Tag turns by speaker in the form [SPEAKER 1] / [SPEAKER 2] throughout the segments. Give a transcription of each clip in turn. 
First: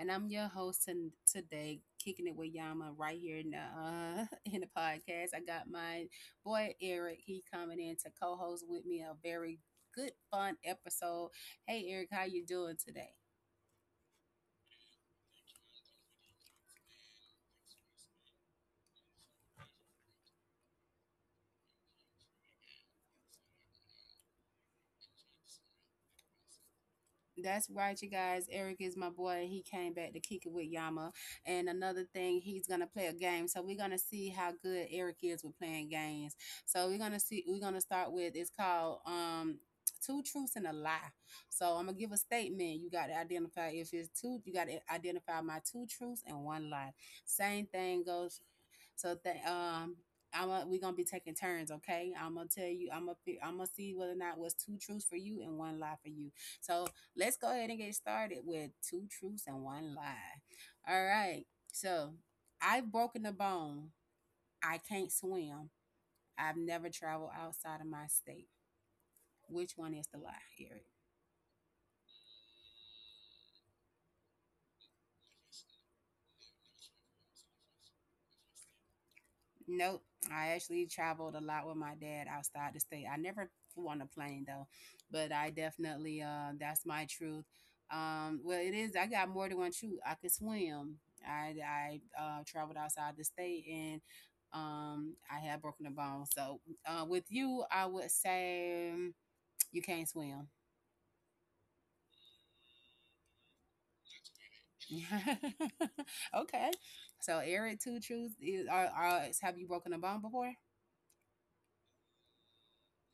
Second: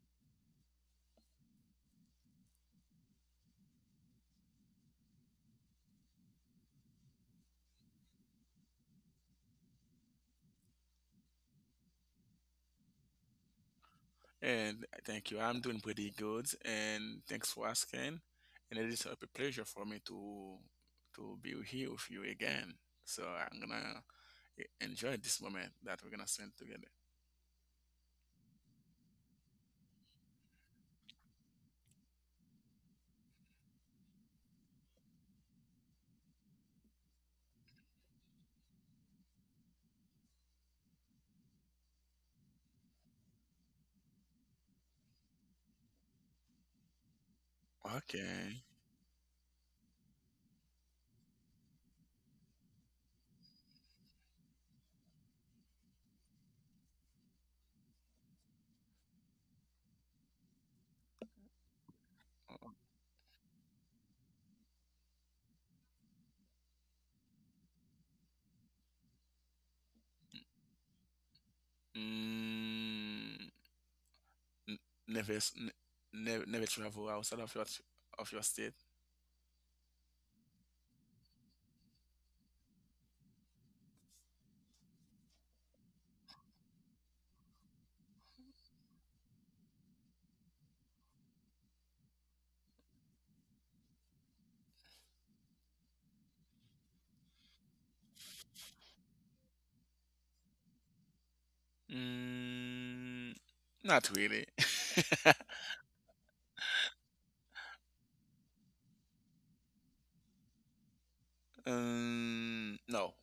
[SPEAKER 1] and I'm your host. And today, Kicking It With Yama, right here in the in the podcast. I got my boy Eric. He coming in to co-host with me a very good, fun episode. Hey, Eric, how you doing today?
[SPEAKER 2] And thank you. I'm doing pretty good, and thanks for asking. And it is a pleasure for me to be here with you again. So I'm gonna enjoy this moment that we're gonna spend together.
[SPEAKER 1] That's right, you guys. Eric is my boy, and he came back to kick it with Yama. And another thing, he's gonna play a game. So we're gonna see how good Eric is with playing games. So we're gonna see. We're gonna start with it's called two truths and a lie. So I'm gonna give a statement. You got to identify if it's two. You got to identify my two truths and one lie. Same thing goes,
[SPEAKER 2] Okay.
[SPEAKER 1] so that we gonna be taking turns, okay? I'm gonna tell you, I'm gonna see whether or not it was two truths for you and one lie for you. So let's go ahead and get started with two truths and one lie. All right. So I've broken a bone. I can't swim. I've never traveled outside of my state. Which one is the lie, Eric?
[SPEAKER 2] Mm, n- never, s- n- never, Never travel outside of your state.
[SPEAKER 1] Nope. I actually traveled a lot with my dad outside the state. I never flew on a plane though, but I definitely that's my truth. Well, it is, I got more than one truth. I could swim. I traveled outside the state, and I had broken a bone. So with you I would say, you can't swim.
[SPEAKER 2] Mm, Not really.
[SPEAKER 1] Okay. So Eric, two truths is, are have you broken a bone before?
[SPEAKER 2] No.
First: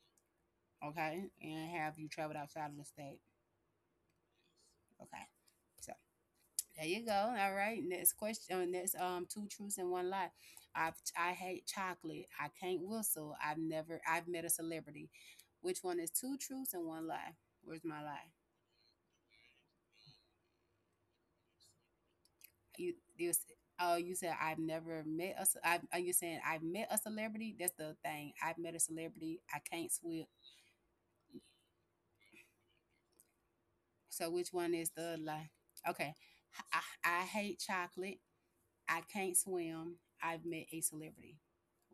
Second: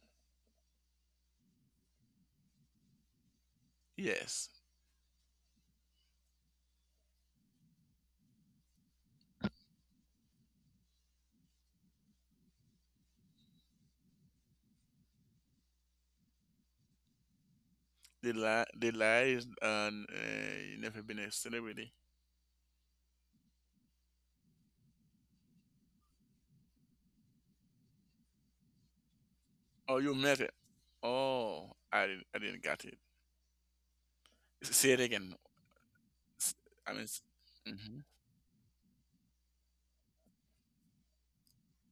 [SPEAKER 1] Okay. And have you traveled outside of the state?
[SPEAKER 2] Yes.
[SPEAKER 1] Okay. So there you go. All right. Next question. Next, two truths and one lie. I I hate chocolate. I can't whistle. I've never. I've met a celebrity. Which one is two truths and one lie? Where's my lie?
[SPEAKER 2] The lie is, you never been a celebrity.
[SPEAKER 1] You you. s- Oh, you said I've never met a. ce- I, are you saying I've met a celebrity? That's the thing. I've met a celebrity. I can't
[SPEAKER 2] Oh, you
[SPEAKER 1] swim.
[SPEAKER 2] met it. Oh, I didn't get it.
[SPEAKER 1] So which one is
[SPEAKER 2] Say it
[SPEAKER 1] the
[SPEAKER 2] again.
[SPEAKER 1] lie? Okay.
[SPEAKER 2] S-
[SPEAKER 1] I,
[SPEAKER 2] I mean,
[SPEAKER 1] I
[SPEAKER 2] s-
[SPEAKER 1] hate
[SPEAKER 2] mhm.
[SPEAKER 1] chocolate. I can't swim. I've met a celebrity.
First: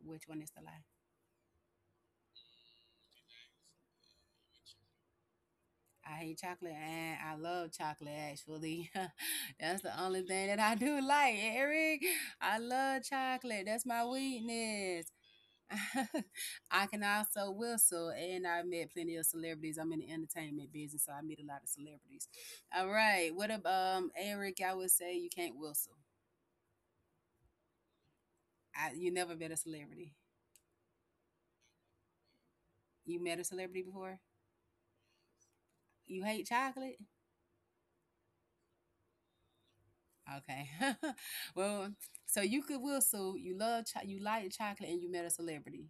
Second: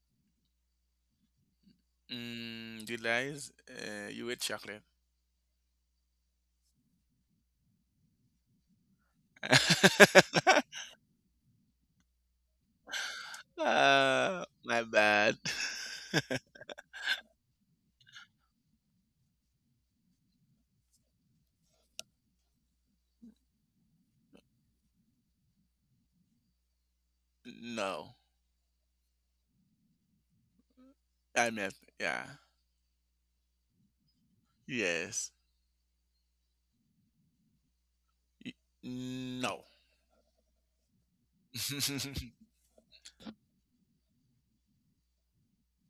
[SPEAKER 1] Which one is the lie?
[SPEAKER 2] Mm, the lie is, you ate chocolate.
[SPEAKER 1] I hate chocolate, and I love chocolate actually. That's the only thing that I do like, Eric. I love chocolate. That's my
[SPEAKER 2] My
[SPEAKER 1] weakness.
[SPEAKER 2] bad.
[SPEAKER 1] I can also whistle, and I met plenty of celebrities. I'm in the entertainment business, so I meet a lot of celebrities. All right. What about Eric, I would say you can't whistle.
[SPEAKER 2] No,
[SPEAKER 1] You never met a celebrity.
[SPEAKER 2] I meant, yeah,
[SPEAKER 1] You met a celebrity before?
[SPEAKER 2] yes.
[SPEAKER 1] You hate chocolate?
[SPEAKER 2] Y- no.
[SPEAKER 1] Okay. Well, so you could whistle, you you like chocolate and you met a celebrity.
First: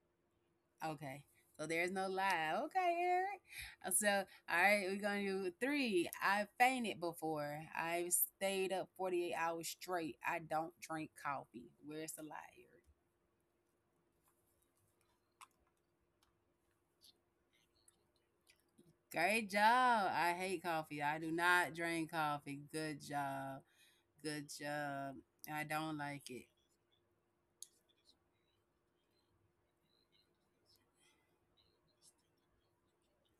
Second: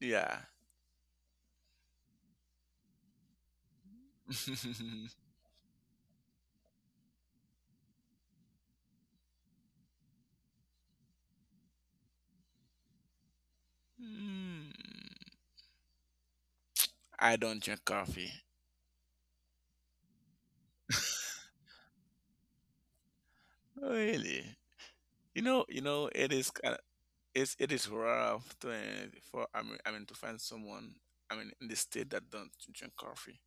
[SPEAKER 2] Yeah.
[SPEAKER 1] Okay. So there's no lie. Okay, Eric. So all right, we're gonna do three. I fainted before. I've stayed up 48 hours straight. I don't drink coffee. Where's the lie, Eric?
[SPEAKER 2] Mm, I don't drink coffee.
[SPEAKER 1] Great job. I hate coffee. I do not drink coffee. Good job. Good
[SPEAKER 2] Really?
[SPEAKER 1] job. I don't
[SPEAKER 2] It
[SPEAKER 1] like
[SPEAKER 2] is.
[SPEAKER 1] it.
[SPEAKER 2] It is rough to, for I mean, to find someone in the state that don't drink coffee.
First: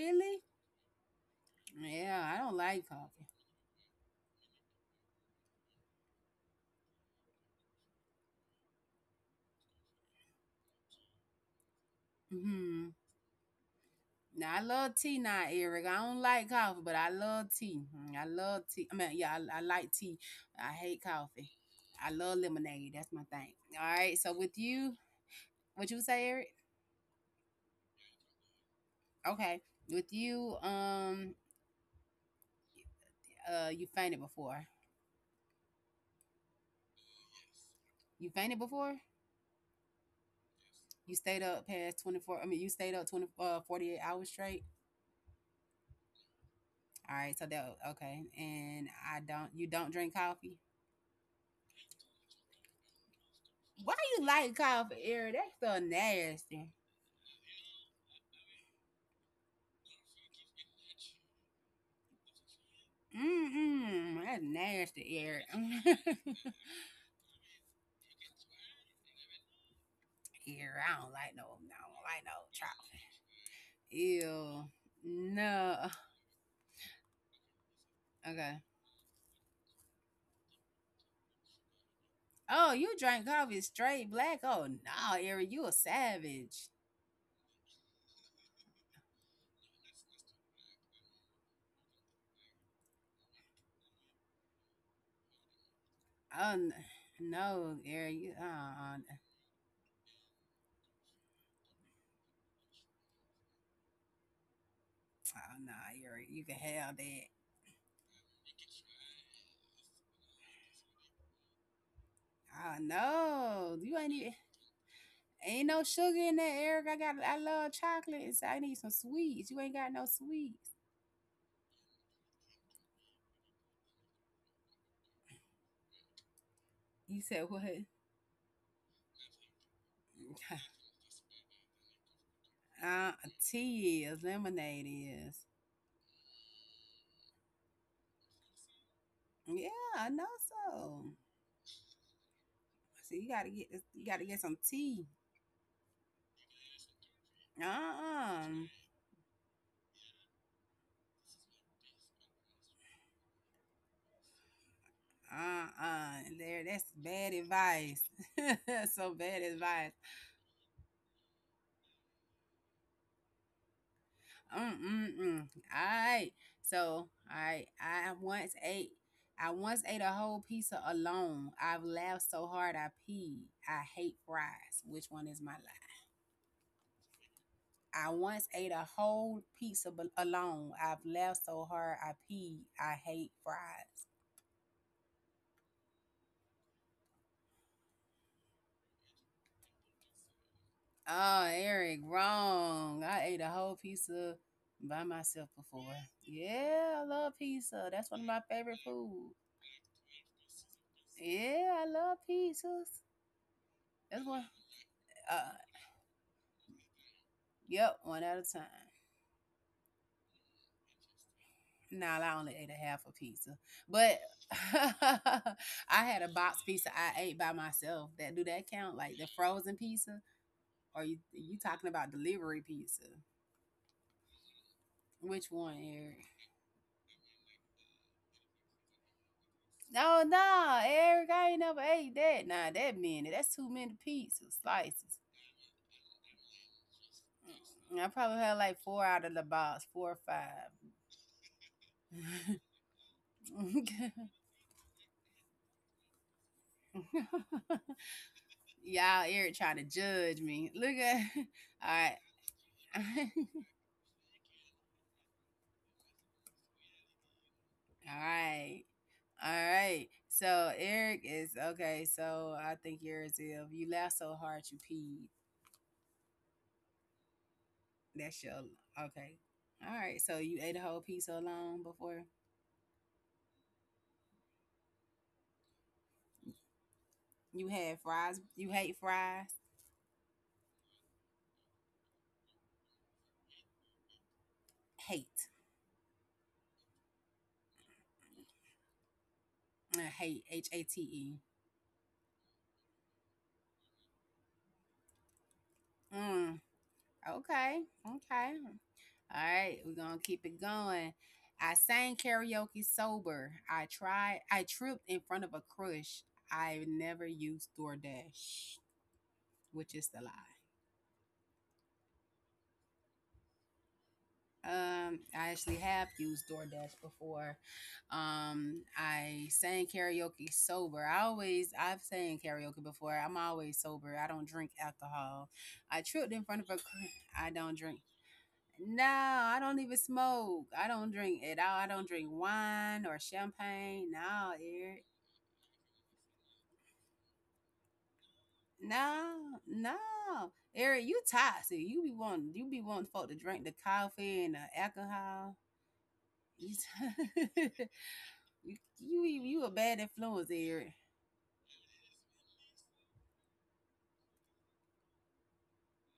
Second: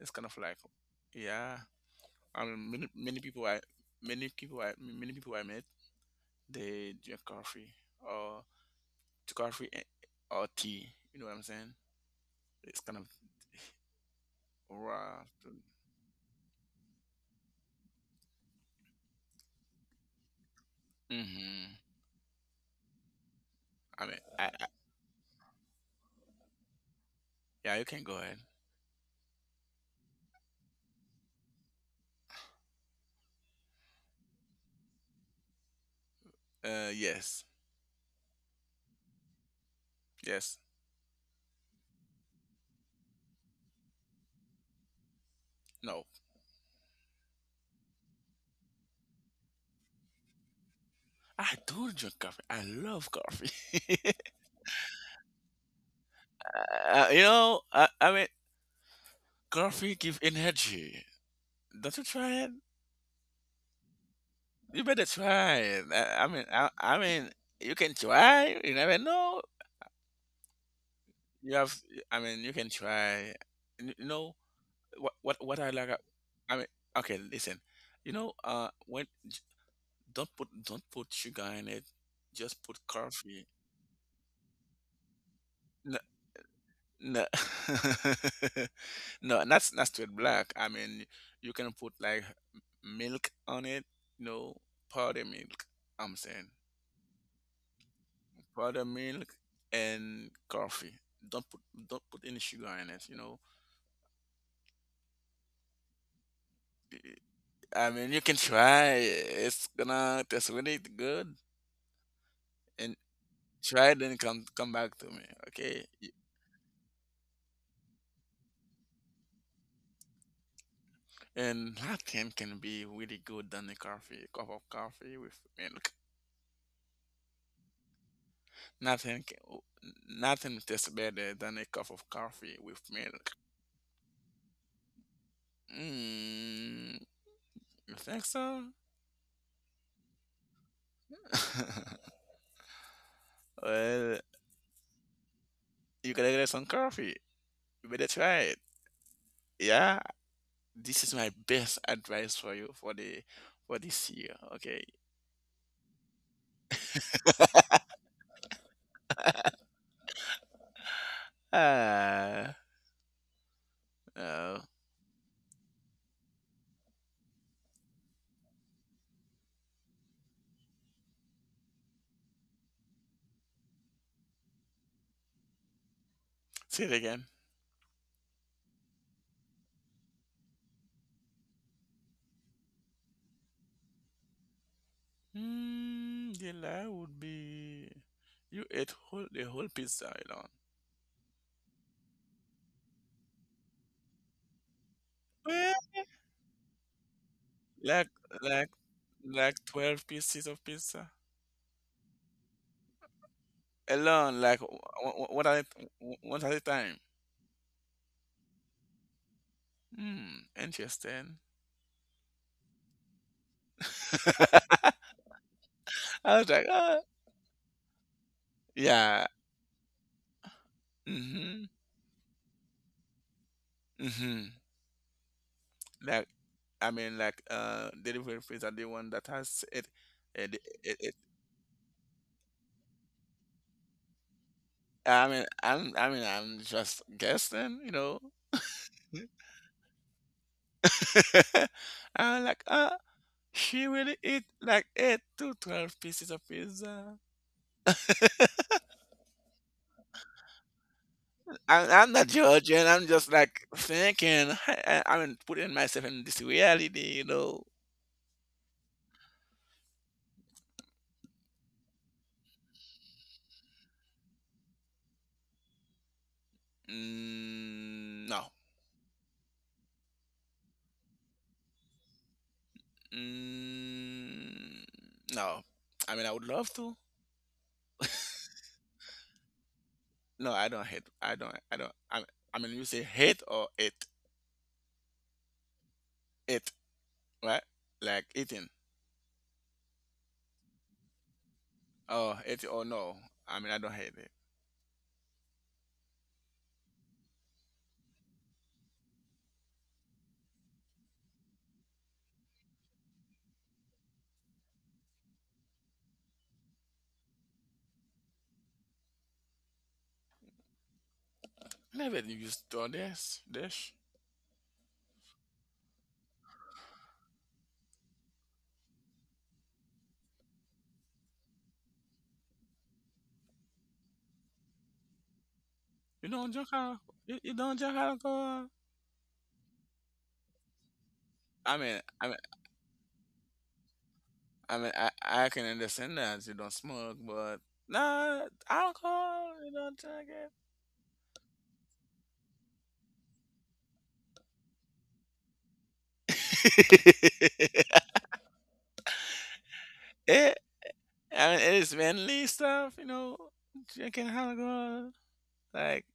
[SPEAKER 2] It's kind of like, yeah.
[SPEAKER 1] Yeah, I
[SPEAKER 2] I
[SPEAKER 1] don't
[SPEAKER 2] mean many,
[SPEAKER 1] like
[SPEAKER 2] many
[SPEAKER 1] coffee.
[SPEAKER 2] people I many people I many people I met, they drink coffee or to coffee and- tea. You know what I'm saying? It's
[SPEAKER 1] Mm-hmm.
[SPEAKER 2] kind of
[SPEAKER 1] Now I love tea
[SPEAKER 2] rough.
[SPEAKER 1] now, Eric. I don't like coffee, but I love tea. Mm, I love tea. I mean, yeah, I like tea. I hate coffee.
[SPEAKER 2] Mm-hmm.
[SPEAKER 1] I love lemonade. That's my thing. All
[SPEAKER 2] I mean
[SPEAKER 1] right. So with
[SPEAKER 2] I
[SPEAKER 1] you, what you say, Eric?
[SPEAKER 2] Yeah, you can go ahead.
[SPEAKER 1] Okay. With you, you fainted before.
[SPEAKER 2] Uh, yes,
[SPEAKER 1] You fainted before.
[SPEAKER 2] yes,
[SPEAKER 1] You stayed up past 24. I mean, you stayed up 20, 48 hours straight.
[SPEAKER 2] no,
[SPEAKER 1] All right. So that okay. And I don't. You don't drink coffee.
[SPEAKER 2] I do drink coffee. I love
[SPEAKER 1] Why
[SPEAKER 2] coffee.
[SPEAKER 1] you like coffee, Eric? That's so nasty.
[SPEAKER 2] You know, coffee give energy. Don't you try it?
[SPEAKER 1] Mm-mm, that's
[SPEAKER 2] You better
[SPEAKER 1] nasty, Eric.
[SPEAKER 2] try it.
[SPEAKER 1] Eric, I
[SPEAKER 2] You can try. You never know.
[SPEAKER 1] don't like no, I
[SPEAKER 2] You have.
[SPEAKER 1] don't
[SPEAKER 2] I
[SPEAKER 1] like no
[SPEAKER 2] mean, you can
[SPEAKER 1] trout.
[SPEAKER 2] try. You know
[SPEAKER 1] Ew,
[SPEAKER 2] what? What I
[SPEAKER 1] no.
[SPEAKER 2] like. I mean, okay, listen. You know,
[SPEAKER 1] Okay.
[SPEAKER 2] uh, when j- don't put sugar in it. Just
[SPEAKER 1] Oh,
[SPEAKER 2] put
[SPEAKER 1] you drank
[SPEAKER 2] coffee.
[SPEAKER 1] coffee straight black? Oh no, Eric, you a
[SPEAKER 2] No,
[SPEAKER 1] savage.
[SPEAKER 2] no, no. Not not straight black. I mean, you can put like milk on it. No, powder milk. I'm saying.
[SPEAKER 1] Oh n- no, Eric, you,
[SPEAKER 2] Powder milk and coffee. Don't put any sugar in it. You know,
[SPEAKER 1] oh no, Eric, you can have that.
[SPEAKER 2] I mean, you can try. It's gonna taste really good.
[SPEAKER 1] Oh
[SPEAKER 2] And
[SPEAKER 1] no,
[SPEAKER 2] try
[SPEAKER 1] you
[SPEAKER 2] it
[SPEAKER 1] ain't
[SPEAKER 2] and
[SPEAKER 1] even.
[SPEAKER 2] come back to me,
[SPEAKER 1] Ain't no
[SPEAKER 2] okay?
[SPEAKER 1] sugar in that, Eric. I got, I love chocolate, so I need some sweets. You ain't got no sweets.
[SPEAKER 2] And nothing can be really good than a coffee, a cup of coffee with milk.
[SPEAKER 1] You said what?
[SPEAKER 2] Nothing can, oh, Nothing tastes better than a cup of coffee with
[SPEAKER 1] Uh,
[SPEAKER 2] milk.
[SPEAKER 1] tea is lemonade is.
[SPEAKER 2] Mm, you think so?
[SPEAKER 1] Yeah, I know so. So you gotta you
[SPEAKER 2] Well,
[SPEAKER 1] gotta get some tea.
[SPEAKER 2] you gotta get some coffee. You better try it.
[SPEAKER 1] Uh-uh.
[SPEAKER 2] Yeah, this is my best advice for you for the for this year. Okay.
[SPEAKER 1] Uh. There, that's bad advice. So bad advice.
[SPEAKER 2] Uh, uh
[SPEAKER 1] Mm mm mm. All right. So I once ate a whole pizza alone. I've laughed so hard I peed. I hate fries. Which one is my life?
[SPEAKER 2] Say it again.
[SPEAKER 1] I once ate a whole alone. I've laughed so hard I peed. I hate fries.
[SPEAKER 2] Hmm, the lie would be you ate whole pizza alone.
[SPEAKER 1] Oh, Eric, wrong. I ate a whole pizza by myself
[SPEAKER 2] Well,
[SPEAKER 1] before. Yeah, I love pizza.
[SPEAKER 2] like
[SPEAKER 1] That's one of my
[SPEAKER 2] like
[SPEAKER 1] favorite foods.
[SPEAKER 2] 12 pieces of pizza
[SPEAKER 1] Yeah, I love pizzas. That's
[SPEAKER 2] alone.
[SPEAKER 1] one.
[SPEAKER 2] Like
[SPEAKER 1] Uh,
[SPEAKER 2] what what at a time.
[SPEAKER 1] yep, one at a time.
[SPEAKER 2] Hmm, interesting.
[SPEAKER 1] Nah, I only ate a half a pizza, but I had a
[SPEAKER 2] I was like,
[SPEAKER 1] box pizza
[SPEAKER 2] ah,
[SPEAKER 1] I ate by myself. That do, that count? Like
[SPEAKER 2] yeah.
[SPEAKER 1] the frozen pizza? Or you
[SPEAKER 2] Mm-hmm.
[SPEAKER 1] talking about delivery pizza?
[SPEAKER 2] Mm-hmm.
[SPEAKER 1] Which one, Eric?
[SPEAKER 2] like I mean, like delivery fees are the one that has
[SPEAKER 1] Oh no,
[SPEAKER 2] it
[SPEAKER 1] nah,
[SPEAKER 2] it.
[SPEAKER 1] Eric, I ain't never ate that. Nah, that many. That's too many pizza slices.
[SPEAKER 2] I'm just guessing, you
[SPEAKER 1] I
[SPEAKER 2] know.
[SPEAKER 1] probably had like four out of the box, four or five.
[SPEAKER 2] I'm like She really eat like 8 to 12 pieces of pizza.
[SPEAKER 1] Y'all, Eric trying to judge me. Look at
[SPEAKER 2] I'm,
[SPEAKER 1] all
[SPEAKER 2] I'm not judging. I'm just
[SPEAKER 1] right.
[SPEAKER 2] like thinking. Putting myself in this reality, you know.
[SPEAKER 1] All right. All right. So Eric is okay, so I think yours is if you laugh so hard you peed.
[SPEAKER 2] Mm,
[SPEAKER 1] That's
[SPEAKER 2] no.
[SPEAKER 1] your, okay. All right. So you ate a whole piece alone before?
[SPEAKER 2] Mm, no. I mean, I would love to.
[SPEAKER 1] You had fries. You hate fries.
[SPEAKER 2] No, I don't hate. I don't. I don't. I mean, you say hate or
[SPEAKER 1] Hate.
[SPEAKER 2] it, right? Like eating.
[SPEAKER 1] I hate. H A T E.
[SPEAKER 2] Oh, it or no. I mean, I don't hate it.
[SPEAKER 1] Mm. Okay. Okay. All right. We're gonna keep it going. I sang karaoke sober. I tried. I tripped in front of a crush. I never used DoorDash, which is the lie.
[SPEAKER 2] Never used to this. This.
[SPEAKER 1] I actually have used DoorDash before. I sang karaoke sober. I've sang karaoke before. I'm always sober. I don't drink alcohol. I
[SPEAKER 2] You
[SPEAKER 1] tripped in
[SPEAKER 2] don't
[SPEAKER 1] front of
[SPEAKER 2] drink
[SPEAKER 1] a.
[SPEAKER 2] alcohol.
[SPEAKER 1] cr-
[SPEAKER 2] You,
[SPEAKER 1] I
[SPEAKER 2] you
[SPEAKER 1] don't
[SPEAKER 2] don't drink
[SPEAKER 1] drink.
[SPEAKER 2] alcohol.
[SPEAKER 1] No, I don't even smoke. I don't drink at all.
[SPEAKER 2] I
[SPEAKER 1] I
[SPEAKER 2] mean,
[SPEAKER 1] don't drink
[SPEAKER 2] I mean,
[SPEAKER 1] wine or champagne. No, Eric.
[SPEAKER 2] I can understand that you don't smoke, but nah, alcohol,
[SPEAKER 1] No,
[SPEAKER 2] you don't drink
[SPEAKER 1] no, Eric, you toxic. You be wanting, you be wanting folk to drink the coffee and the alcohol. You
[SPEAKER 2] it.
[SPEAKER 1] You a bad influence,
[SPEAKER 2] it,
[SPEAKER 1] Eric.
[SPEAKER 2] it's manly stuff, you know, drinking alcohol. Like,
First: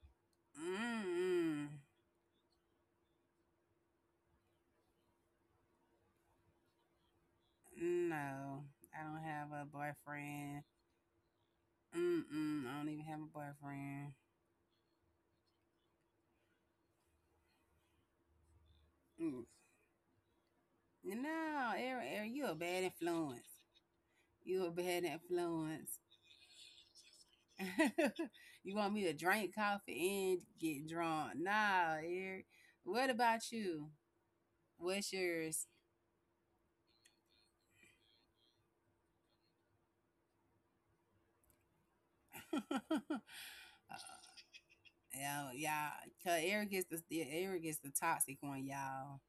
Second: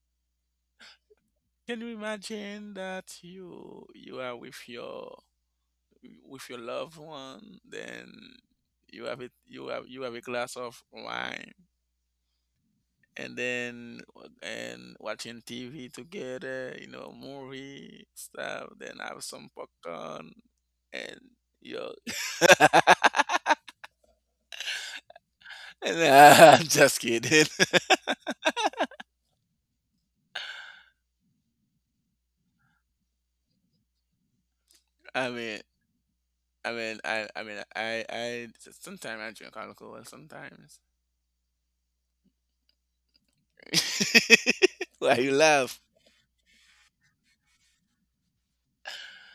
[SPEAKER 1] Mm-mm.
[SPEAKER 2] can you imagine that you are with your loved one, then
[SPEAKER 1] No, I
[SPEAKER 2] you have
[SPEAKER 1] don't
[SPEAKER 2] it
[SPEAKER 1] have a
[SPEAKER 2] you have a glass
[SPEAKER 1] boyfriend.
[SPEAKER 2] of wine
[SPEAKER 1] Mm-mm. I don't even have a
[SPEAKER 2] and then
[SPEAKER 1] boyfriend.
[SPEAKER 2] and watching TV together, you know, movie stuff, then have
[SPEAKER 1] Mm.
[SPEAKER 2] some popcorn and
[SPEAKER 1] No,
[SPEAKER 2] you
[SPEAKER 1] Eric, you a bad
[SPEAKER 2] and
[SPEAKER 1] influence. You a bad influence.
[SPEAKER 2] I'm just kidding.
[SPEAKER 1] You want me to drink coffee and get drunk? Nah, Eric. What about you? What's
[SPEAKER 2] I mean
[SPEAKER 1] yours?
[SPEAKER 2] I mean I mean I Sometimes I drink alcohol sometimes. Why you
[SPEAKER 1] Yeah,
[SPEAKER 2] laugh?
[SPEAKER 1] yeah. Cause Eric is the, yeah, Eric is the toxic one, y'all.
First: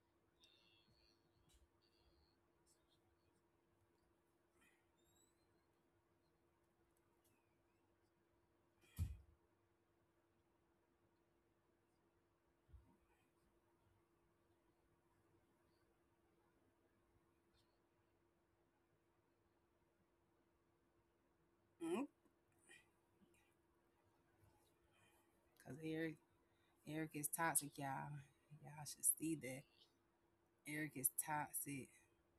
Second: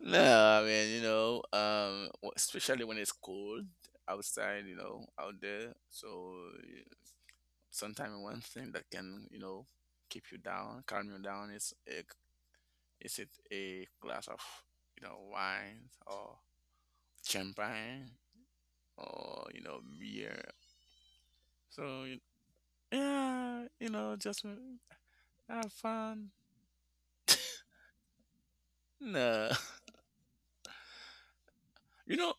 [SPEAKER 2] No, I mean, you know, especially when it's cold outside, you know, out there. So sometimes one thing that can, you know, keep you down, calm you down is a, is it a glass of, you know, wine or champagne or, you know, beer. So
[SPEAKER 1] Mm,
[SPEAKER 2] y- yeah, you know, just have
[SPEAKER 1] cause Eric
[SPEAKER 2] fun.
[SPEAKER 1] Eric is toxic, y'all. Y'all should see
[SPEAKER 2] No,
[SPEAKER 1] that. Eric is toxic.
[SPEAKER 2] you know,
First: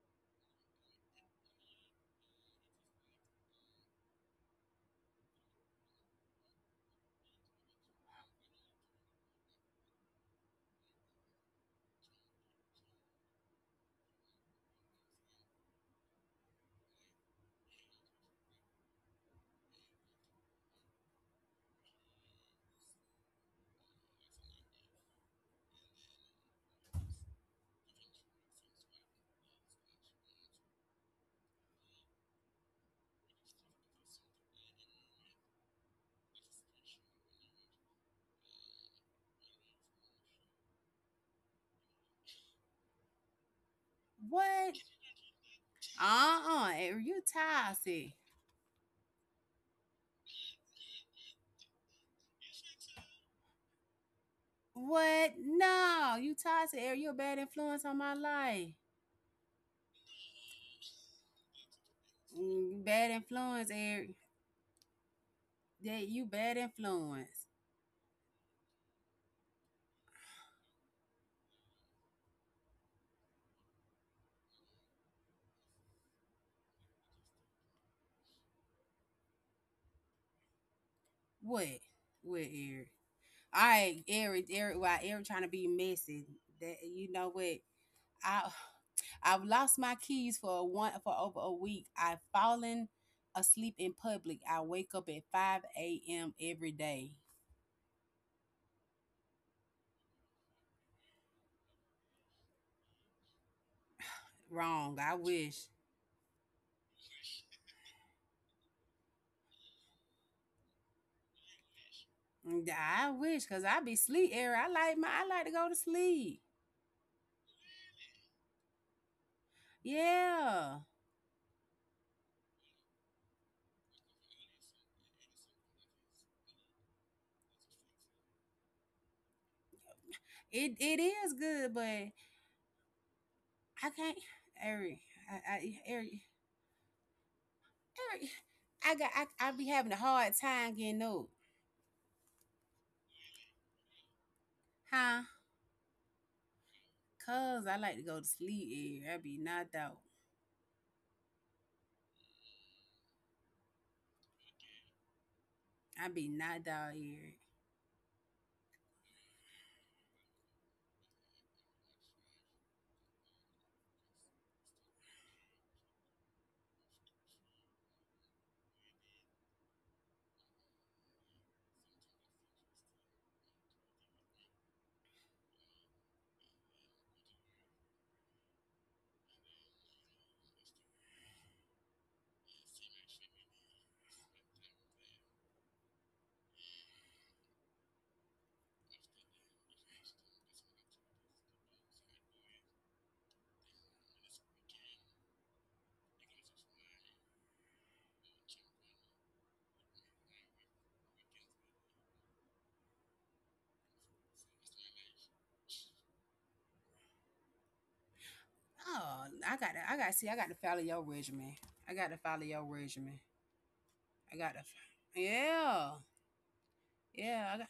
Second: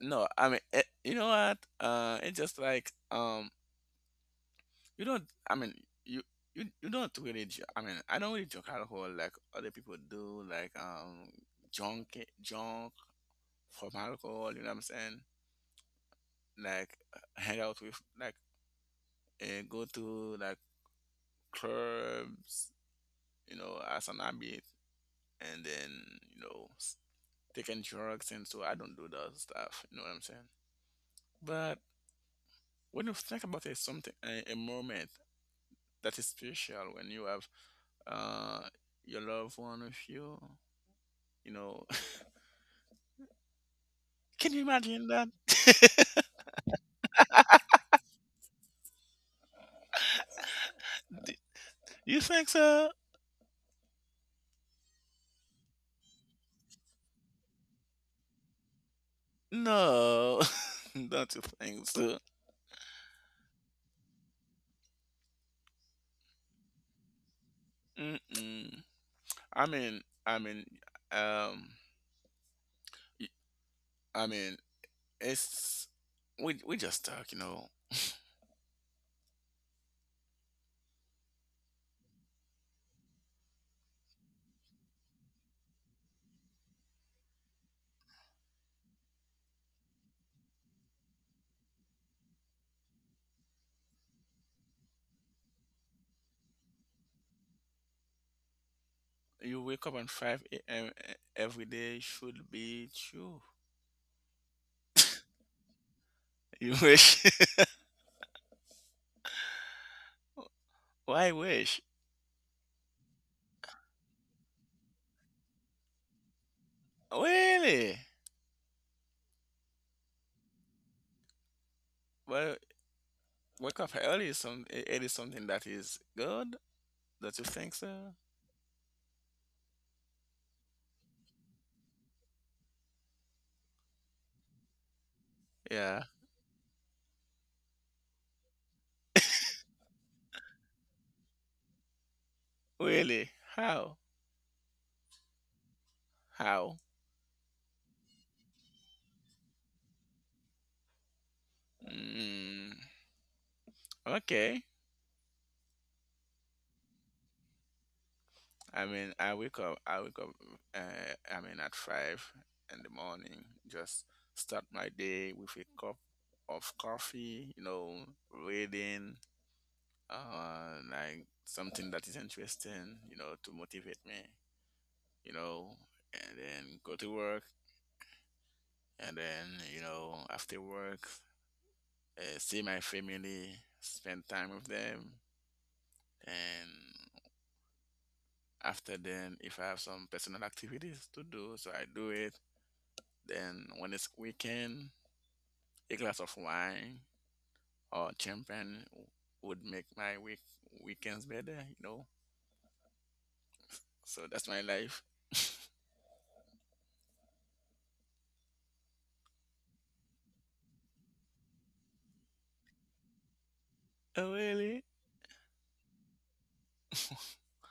[SPEAKER 2] no, I mean, you know what? It's just like, um, you don't. I mean, you you don't really. I mean, I don't really drink alcohol like other people do. Like junk junk from alcohol. You know what I'm saying? Like hang out with like go to like clubs, you know, as an habit, and then you know s- taking drugs and so, I don't do that stuff. You know what I'm saying? But when you think about it, something a moment that is special when you have uh your loved one with you, you know. Can you
[SPEAKER 1] What?
[SPEAKER 2] imagine that?
[SPEAKER 1] Uh-uh. Eric, you toxic.
[SPEAKER 2] You think so?
[SPEAKER 1] What? No, you toxic, Eric. You're a bad influence on my life.
[SPEAKER 2] No, don't you think so?
[SPEAKER 1] Mm, bad influence, Eric. That you bad influence.
[SPEAKER 2] Mm-mm. I mean, I mean, um, y- I mean, it's we just talk, you know.
[SPEAKER 1] What? What, Eric? All right, why Eric trying to be messy? That, you know what? I I've lost my keys for one for over a week. I've fallen asleep in public. I wake up at 5 a.m. every day.
[SPEAKER 2] You wake up at five a.m. Every day should be true.
[SPEAKER 1] Wrong. I wish.
[SPEAKER 2] You wish? Why wish?
[SPEAKER 1] Mm, I wish because I be sleep era. I like to go to sleep.
[SPEAKER 2] Really?
[SPEAKER 1] Yeah.
[SPEAKER 2] Well, wake up early is some it is something that is good. Don't you think so?
[SPEAKER 1] It is good, but I can't, Eric. I
[SPEAKER 2] Yeah.
[SPEAKER 1] Eric Eric I got I be having a hard time getting up.
[SPEAKER 2] Really? How?
[SPEAKER 1] Huh?
[SPEAKER 2] How?
[SPEAKER 1] Cause I like to go to sleep, Eric. I be knocked out.
[SPEAKER 2] Mm, okay.
[SPEAKER 1] I be knocked out, Eric.
[SPEAKER 2] I wake up, at 5 in the morning. Just start my day with a cup of coffee. You know, reading, like something that is interesting. You know, to motivate me. You know, and then go to work. And then, you know, after work, see my family, spend time with them, and after then, if I have some personal activities to do, so I do it. Then when it's weekend, a glass of wine or champagne would make my weekends better, you know. So that's my life.
[SPEAKER 1] Oh, I gotta see. I gotta follow your regimen. I gotta follow your regimen.
[SPEAKER 2] Oh,
[SPEAKER 1] I gotta,
[SPEAKER 2] really?
[SPEAKER 1] yeah, yeah. I, got,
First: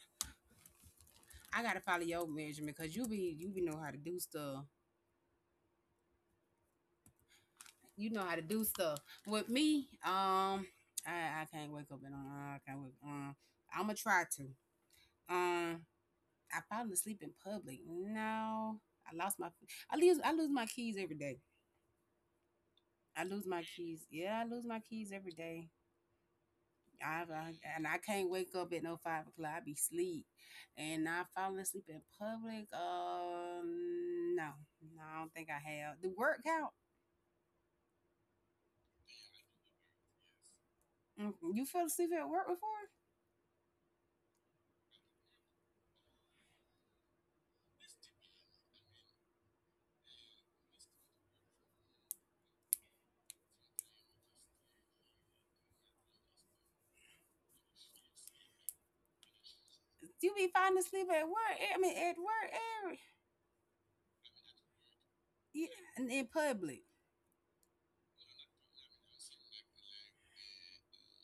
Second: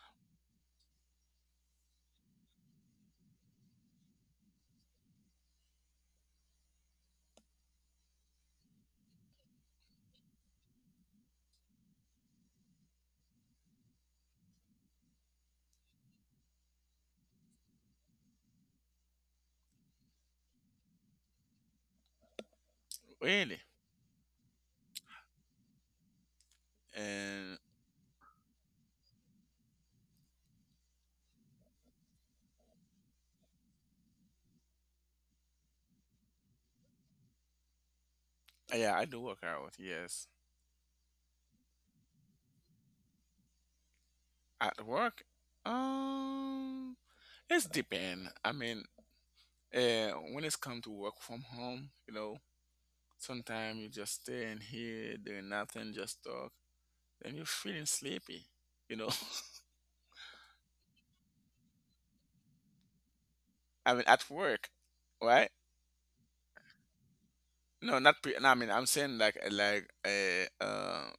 [SPEAKER 1] I gotta follow your regimen because you be know how to do stuff. You know how to do stuff. With me, I can't wake up and I can't wake. I'm gonna try to. Um, I fall asleep in public. No, I lost my. I lose. I lose my keys every day. I lose
[SPEAKER 2] Really?
[SPEAKER 1] my keys. Yeah, I lose my keys every day.
[SPEAKER 2] And
[SPEAKER 1] I can't wake up at no 5 o'clock. I be sleep, and I falling asleep in public. No, no, I don't think I have the work out.
[SPEAKER 2] yeah, I do work out. Yes,
[SPEAKER 1] Mm, you fell asleep at work before?
[SPEAKER 2] at work, um, it's depend. I mean, when it's come to work from home, you know, sometimes you just stay in here doing nothing, just talk, then you're feeling sleepy. You know.
[SPEAKER 1] You be falling asleep at work? I mean, at work, every
[SPEAKER 2] I mean, at work, right?
[SPEAKER 1] yeah, and in public.
[SPEAKER 2] No, not pre. No, I mean, I'm saying like like uh, uh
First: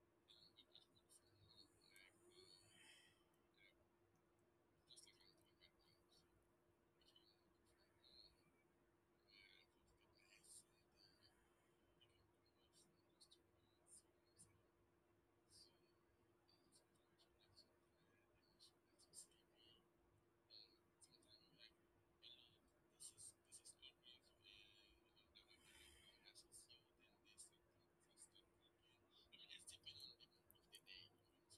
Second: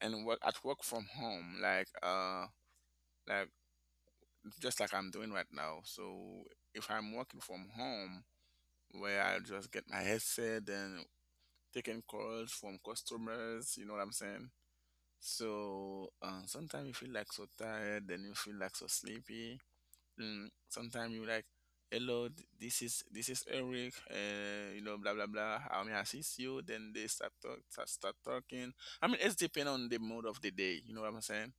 [SPEAKER 2] and work at work from home, like just like I'm doing right now. So if I'm working from home, where I just get my headset and taking calls from customers, you know what I'm saying? So sometimes you feel like so tired, then you feel like so sleepy. Mm, sometimes you like, hello, this is Eric, you know, blah blah blah, how may I assist you? Then they start start talking. I mean, it's depend on the mood of the day. You know what I'm saying?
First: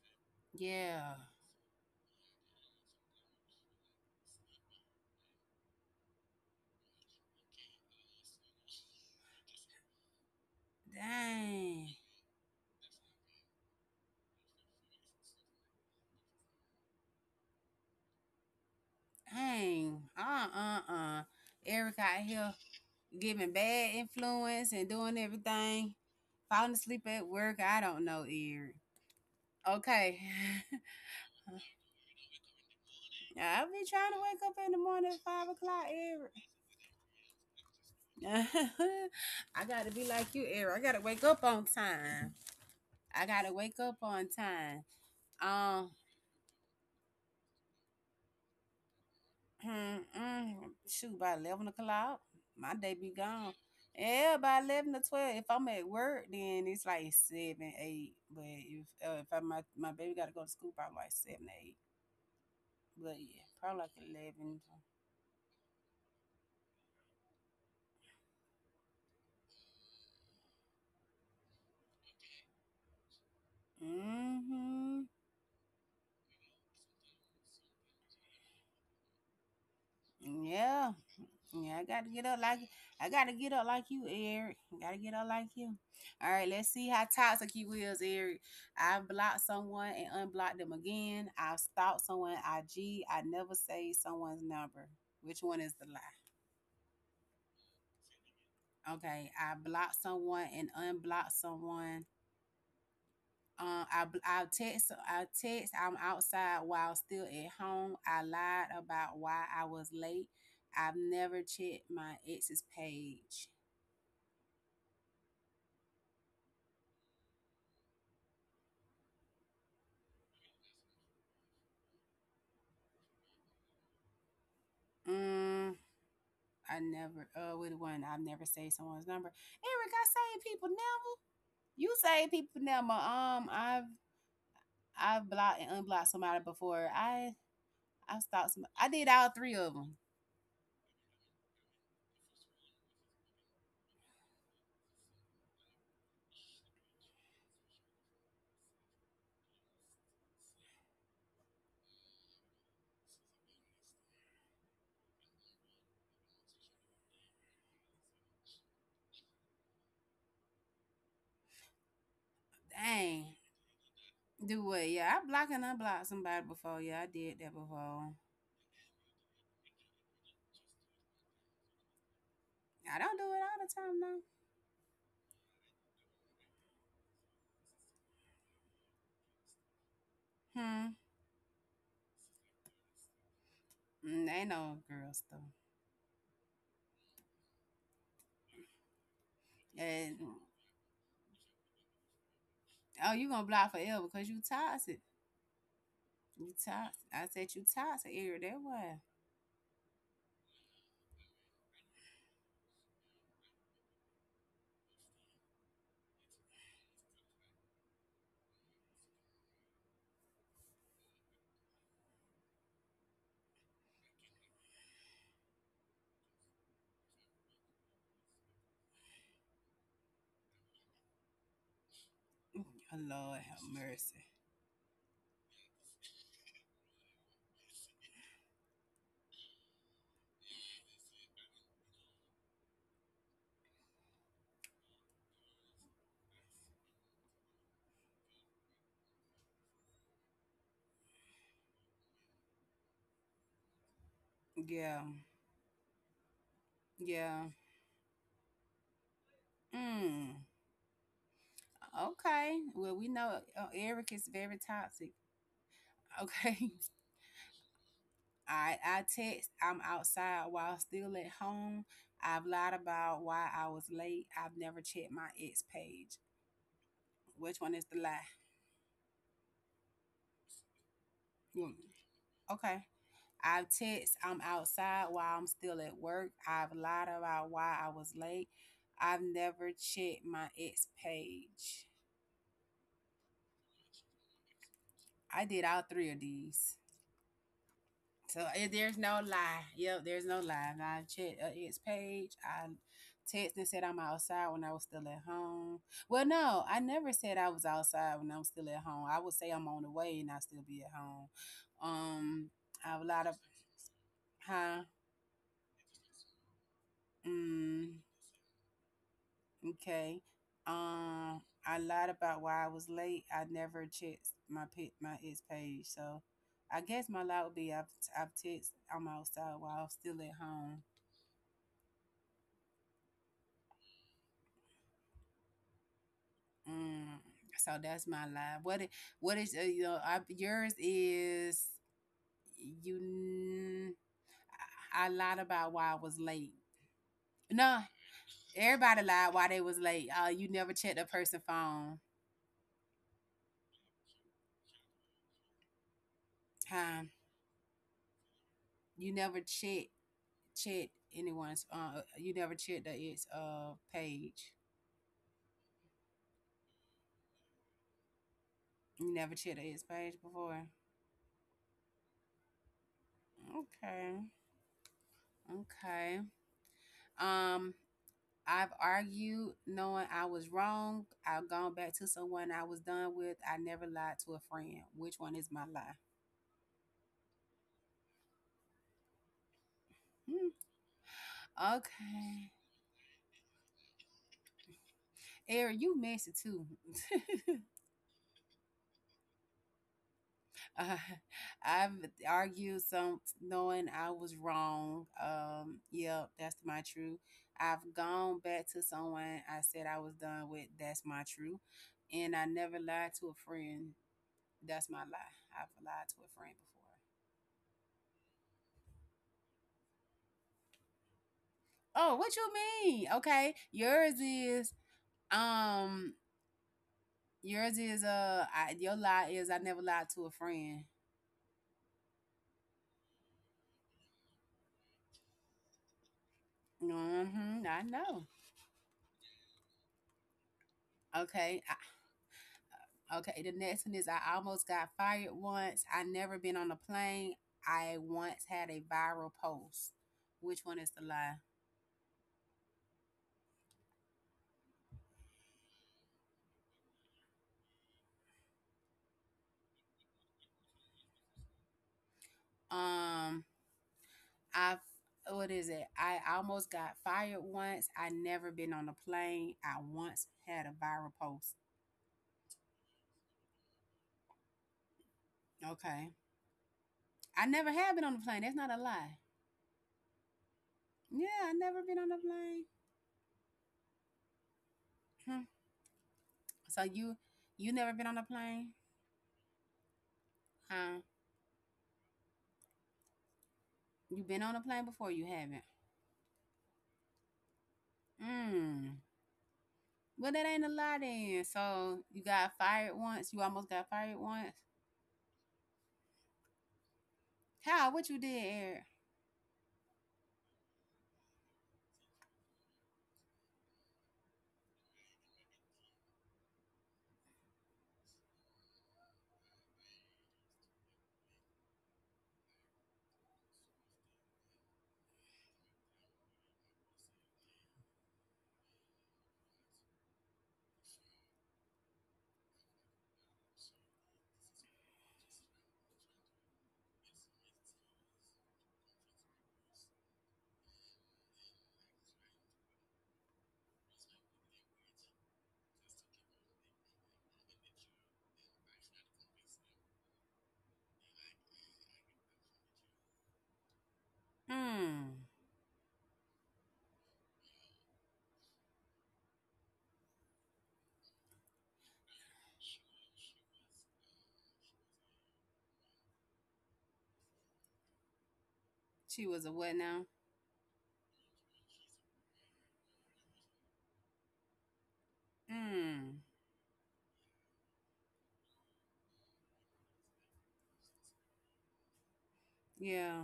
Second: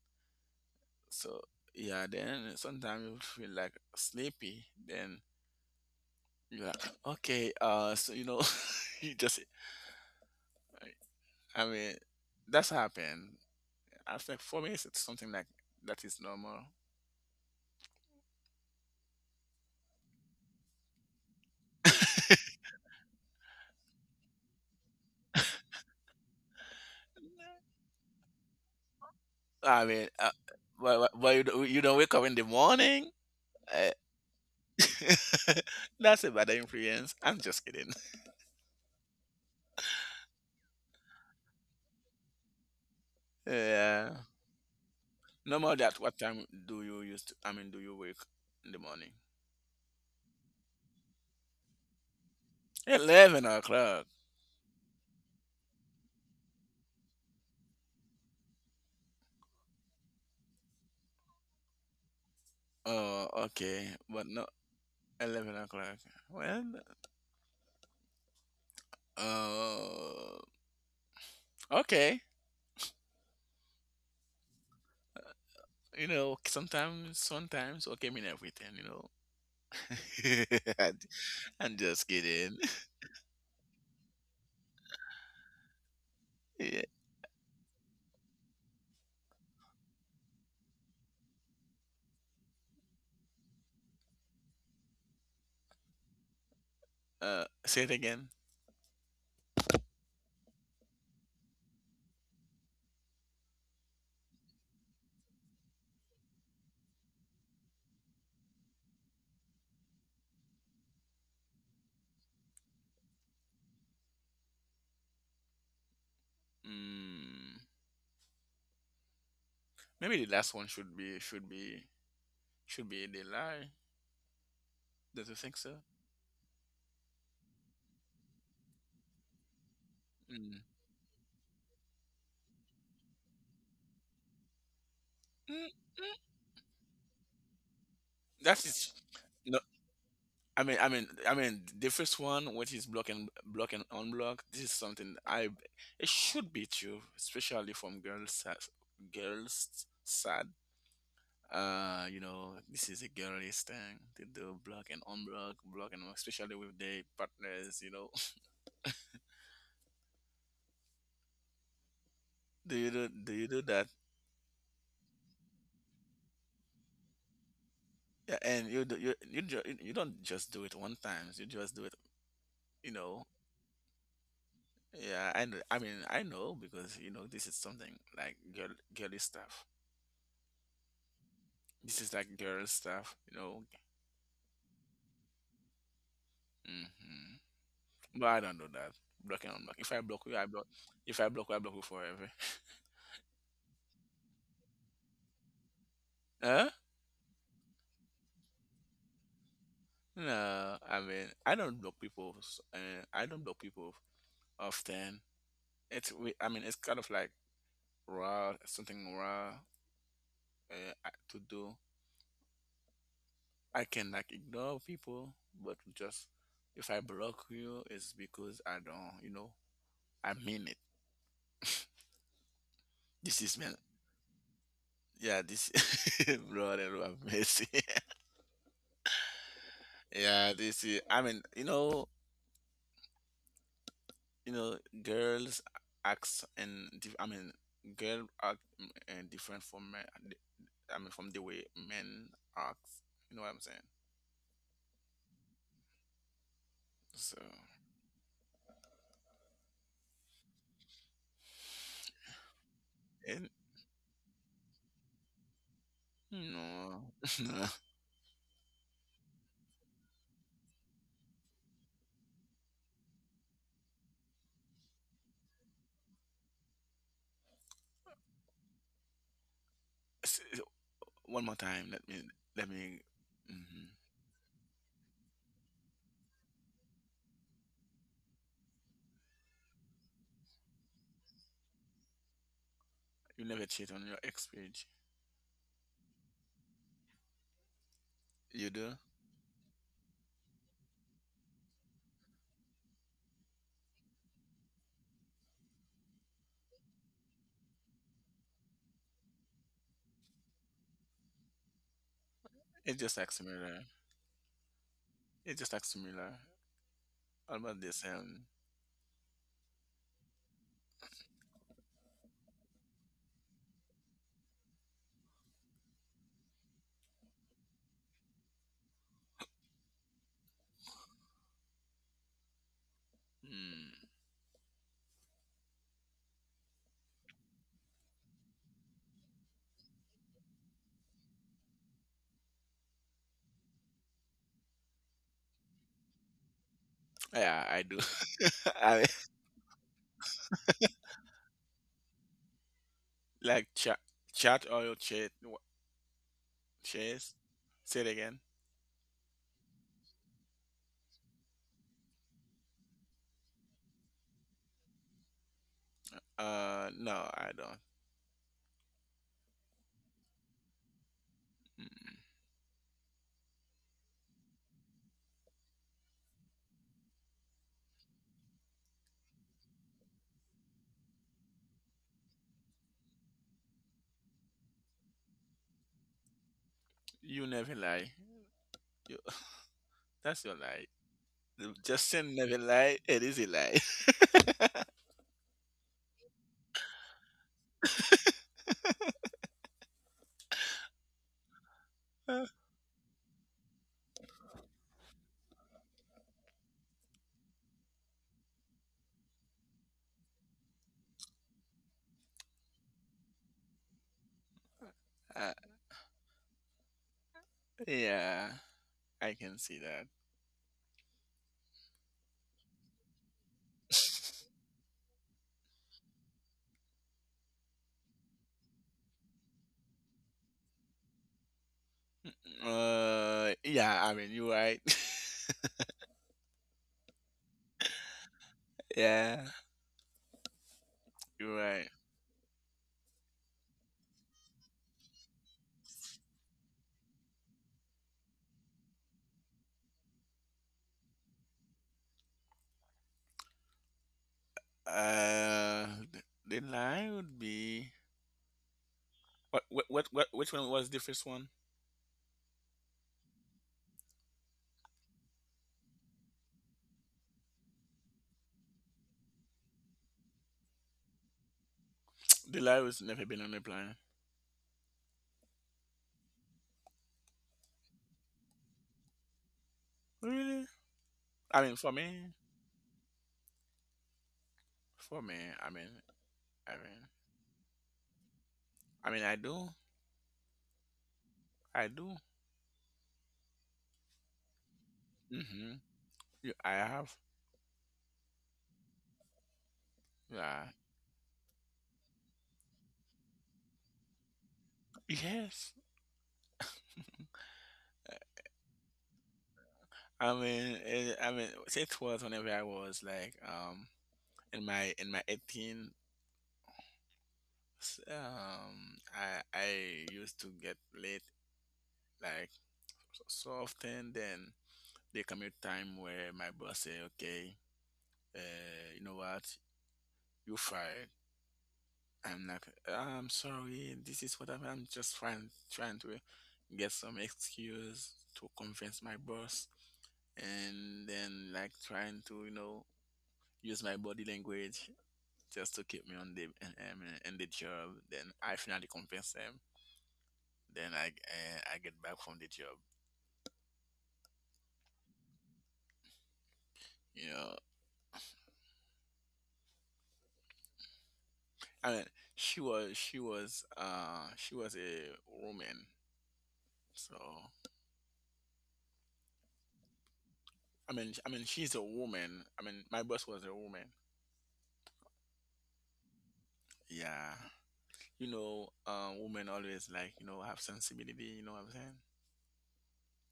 [SPEAKER 1] Yeah,
[SPEAKER 2] So yeah, then sometimes you feel like sleepy. Then you're like, okay, so you know, you just, I
[SPEAKER 1] dang,
[SPEAKER 2] mean, that's happened. I think for me, it's something like that is normal.
[SPEAKER 1] dang, Eric out here giving bad influence and doing everything. Falling asleep at work. I don't know, Eric.
[SPEAKER 2] I mean,
[SPEAKER 1] Okay.
[SPEAKER 2] uh, but, but you don't wake up in the morning.
[SPEAKER 1] I be
[SPEAKER 2] Eh,
[SPEAKER 1] trying to wake up in the morning at 5 o'clock,
[SPEAKER 2] that's a
[SPEAKER 1] Eric.
[SPEAKER 2] bad influence. I'm just kidding.
[SPEAKER 1] I gotta be like you, Eric. I gotta wake up on time. I gotta wake up
[SPEAKER 2] Yeah.
[SPEAKER 1] on time.
[SPEAKER 2] Normal
[SPEAKER 1] Um,
[SPEAKER 2] that what time do you use to, I mean, do you wake in the morning?
[SPEAKER 1] mm, mm, shoot, by 11 o'clock, my day be
[SPEAKER 2] Eleven
[SPEAKER 1] gone.
[SPEAKER 2] o'clock.
[SPEAKER 1] Yeah, by 11 or 12. If I'm at work, then it's like seven, eight. But if my my baby gotta go to school, probably like seven, eight. But
[SPEAKER 2] Oh,
[SPEAKER 1] yeah, probably
[SPEAKER 2] okay.
[SPEAKER 1] like
[SPEAKER 2] But no,
[SPEAKER 1] 11.
[SPEAKER 2] 11 o'clock. Well, uh, okay.
[SPEAKER 1] Mm-hmm.
[SPEAKER 2] You know, sometimes okay mean everything, you know.
[SPEAKER 1] Yeah.
[SPEAKER 2] I'm
[SPEAKER 1] Yeah,
[SPEAKER 2] just kidding.
[SPEAKER 1] I gotta get up like you, Eric. Gotta get up like you. All right, let's
[SPEAKER 2] Yeah.
[SPEAKER 1] see how toxic you is, Eric. I blocked someone and unblocked them again. I stalked someone I g. I never say someone's number. Which one is the lie?
[SPEAKER 2] Say it again.
[SPEAKER 1] Okay, I blocked someone and unblocked someone. I text I'm outside while still at home. I lied about why I was late. I've never checked my ex's page.
[SPEAKER 2] Mm, maybe the last one should be the lie. Don't you think so?
[SPEAKER 1] Mm, I never with one. I've never saved someone's number. Eric, I save
[SPEAKER 2] Mm.
[SPEAKER 1] people number. You save people number. I've blocked
[SPEAKER 2] Mm,
[SPEAKER 1] and unblocked
[SPEAKER 2] mm.
[SPEAKER 1] somebody before. I stalked some.
[SPEAKER 2] That's
[SPEAKER 1] I did all
[SPEAKER 2] No,
[SPEAKER 1] three of them.
[SPEAKER 2] I mean, the first one, which is block and unblock. This is something I. It should be true, especially from girls. Girls sad. You know, this is a girlish thing. They do block and unblock, especially with their partners. You know, do
[SPEAKER 1] Dang.
[SPEAKER 2] you do that?
[SPEAKER 1] Do what? Yeah, I blocked and unblocked somebody before. Yeah, I did that before.
[SPEAKER 2] Yeah, and you do, you you don't just do it one time. You just do it. You
[SPEAKER 1] I
[SPEAKER 2] know.
[SPEAKER 1] don't do it all
[SPEAKER 2] Yeah, I know. I mean, I know, because you know this is something like girly stuff.
[SPEAKER 1] the time though. Hmm.
[SPEAKER 2] This is like girl stuff, you know.
[SPEAKER 1] Mm, ain't no girl stuff.
[SPEAKER 2] Hmm. But I don't know that block and unblock. If I block
[SPEAKER 1] And,
[SPEAKER 2] you, I block. If I block you, I block you forever.
[SPEAKER 1] oh, you gonna block forever because you toxic. You
[SPEAKER 2] Huh?
[SPEAKER 1] toxic. I said you toxic, Eric. That why.
[SPEAKER 2] No, I mean, I don't block people. I don't block people often. I mean, it's kind of like raw, something raw to do. I can like ignore people, but just if I block you, it's because I don't, you know. I mean it.
[SPEAKER 1] Oh,
[SPEAKER 2] This
[SPEAKER 1] Lord
[SPEAKER 2] is
[SPEAKER 1] have
[SPEAKER 2] man.
[SPEAKER 1] mercy.
[SPEAKER 2] Yeah, this brother I'm yeah, this is. I mean, you know, girls acts and dif- I mean, girl act, mm, and different from men. I mean, from the way men act. You know what I'm saying?
[SPEAKER 1] Yeah.
[SPEAKER 2] So
[SPEAKER 1] Yeah. Mm. Okay. Well, we
[SPEAKER 2] and
[SPEAKER 1] know Eric is very toxic. Okay.
[SPEAKER 2] no, no.
[SPEAKER 1] I text. I'm outside while still at home. I've lied about why I was late. I've never checked my ex page. Which one is the lie?
[SPEAKER 2] S- One more
[SPEAKER 1] Mm.
[SPEAKER 2] time. Let me. Let
[SPEAKER 1] Okay.
[SPEAKER 2] me.
[SPEAKER 1] I've
[SPEAKER 2] hmm
[SPEAKER 1] text. I'm outside while I'm still at work. I've lied about why I was late. I've never checked my ex page.
[SPEAKER 2] You never cheat on your ex page.
[SPEAKER 1] I did all three of these. So
[SPEAKER 2] You do.
[SPEAKER 1] there's no lie. Yep, there's no lie. And I checked its page. I texted and said I'm outside when I was still at home. Well, no, I never said I was outside when I'm still at home. I would say I'm on the way and I still be at home. Um,
[SPEAKER 2] It's
[SPEAKER 1] I have a
[SPEAKER 2] just like
[SPEAKER 1] lot of
[SPEAKER 2] similar.
[SPEAKER 1] huh.
[SPEAKER 2] It's just like similar. Almost the
[SPEAKER 1] Mm,
[SPEAKER 2] same.
[SPEAKER 1] okay. Um, I lied about why I was late. I never checked my its page. So I guess my lie would be I've texted I'm outside while I'm still at home.
[SPEAKER 2] Hmm.
[SPEAKER 1] Mm, so that's my lie. What is yours is you n- I lied about why I was late.
[SPEAKER 2] Yeah, I
[SPEAKER 1] No,
[SPEAKER 2] do. I
[SPEAKER 1] everybody lied why they was late. You never checked a person's phone.
[SPEAKER 2] like chat, chat oil chat.
[SPEAKER 1] Huh?
[SPEAKER 2] Chase. Say it again.
[SPEAKER 1] You never check anyone's you never checked the its page.
[SPEAKER 2] No, I don't.
[SPEAKER 1] You never checked the its page before.
[SPEAKER 2] Mm,
[SPEAKER 1] Okay. Okay. Um I've argued knowing I was wrong. I've gone back to someone I was done with. I never lied to a friend. Which one is my lie?
[SPEAKER 2] You never lie. You, that's your
[SPEAKER 1] Hmm.
[SPEAKER 2] lie. Justin never
[SPEAKER 1] Okay.
[SPEAKER 2] lie. It is a lie.
[SPEAKER 1] Eric, you messy too. uh, I've argued some knowing I was wrong. Yep, that's my truth. I've gone back to someone I said I was done with. That's my truth. And I never lied to a friend. That's my lie.
[SPEAKER 2] Uh,
[SPEAKER 1] I've lied to a friend before.
[SPEAKER 2] yeah, I can see that.
[SPEAKER 1] Oh, what you mean? Okay, um, your lie is I never lied to a friend.
[SPEAKER 2] Yeah, I mean, you're right.
[SPEAKER 1] Mm-hmm. I know.
[SPEAKER 2] Yeah, you're
[SPEAKER 1] Okay,
[SPEAKER 2] right.
[SPEAKER 1] okay. The next one is I almost got fired once. I never been on a plane. I once had a viral post. Which one is the lie?
[SPEAKER 2] The lie would be which one was the first one?
[SPEAKER 1] Um, I what is it? I almost got fired once. I never been on a plane. I once had a viral post.
[SPEAKER 2] The lie was never been on the planet.
[SPEAKER 1] Okay. I never have been on a plane. That's not a lie.
[SPEAKER 2] Really?
[SPEAKER 1] Yeah, I
[SPEAKER 2] I mean,
[SPEAKER 1] never
[SPEAKER 2] for
[SPEAKER 1] been on a
[SPEAKER 2] me,
[SPEAKER 1] plane.
[SPEAKER 2] for me,
[SPEAKER 1] Hmm.
[SPEAKER 2] I mean, I
[SPEAKER 1] So
[SPEAKER 2] mean,
[SPEAKER 1] you never been on a plane?
[SPEAKER 2] I do,
[SPEAKER 1] Huh?
[SPEAKER 2] I do.
[SPEAKER 1] You been on a plane before? You
[SPEAKER 2] Mm-hmm.
[SPEAKER 1] haven't.
[SPEAKER 2] I have,
[SPEAKER 1] Mm. Well, that
[SPEAKER 2] yeah,
[SPEAKER 1] ain't a lie then. So you got fired once. You almost got fired once.
[SPEAKER 2] yes.
[SPEAKER 1] How? What you did, Eric?
[SPEAKER 2] I mean, it, I mean, it was whenever I was like, in my 18, I used to get late like so, so often. Then there come a time where my boss say, "Okay, you know what, you fired." I'm like, "I'm sorry. This is what I'm just trying to get some excuse to convince my boss," and then, like, trying to, you know, use my body language just to keep me on the in the job. Then I finally convince them. Then I get back from the job.
[SPEAKER 1] Mm.
[SPEAKER 2] You know, I mean, she was a woman, so
[SPEAKER 1] She was a what now?
[SPEAKER 2] I mean she's a woman. I mean my boss was a woman.
[SPEAKER 1] Mm.
[SPEAKER 2] Yeah. You know, women always, like, you know, have sensibility. You know what I'm
[SPEAKER 1] Yeah.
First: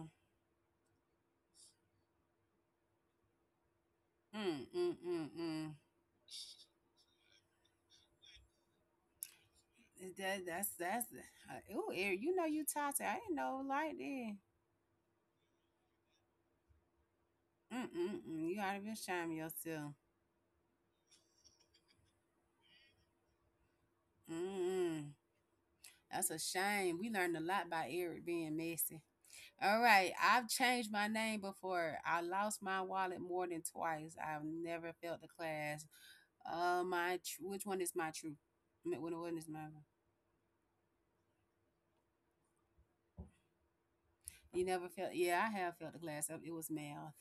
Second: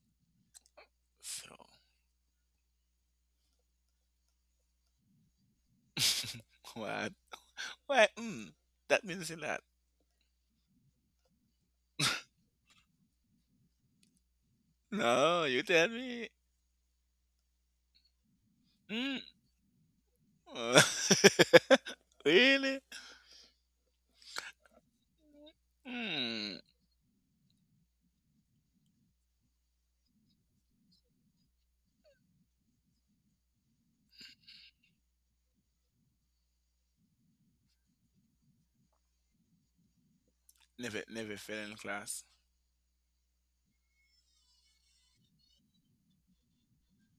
[SPEAKER 1] Mm. Mm. Mm. Mm.
[SPEAKER 2] saying? So, what? Why? That means a lot.
[SPEAKER 1] That's. Ooh, Eric. You know you toxic. I didn't know like that.
[SPEAKER 2] No, you tell me.
[SPEAKER 1] Mm. Mm. Mm. You ought to be
[SPEAKER 2] Mm.
[SPEAKER 1] ashamed of yourself.
[SPEAKER 2] Really?
[SPEAKER 1] Mm. That's a
[SPEAKER 2] Mm.
[SPEAKER 1] shame. We learned a lot by Eric being messy. All right. I've changed my name before. I lost my wallet more than twice. I've never failed the class. Which one is my truth? Which one is my?
[SPEAKER 2] Never fail in class.
[SPEAKER 1] You never failed. Yeah, I have failed the class. It was math.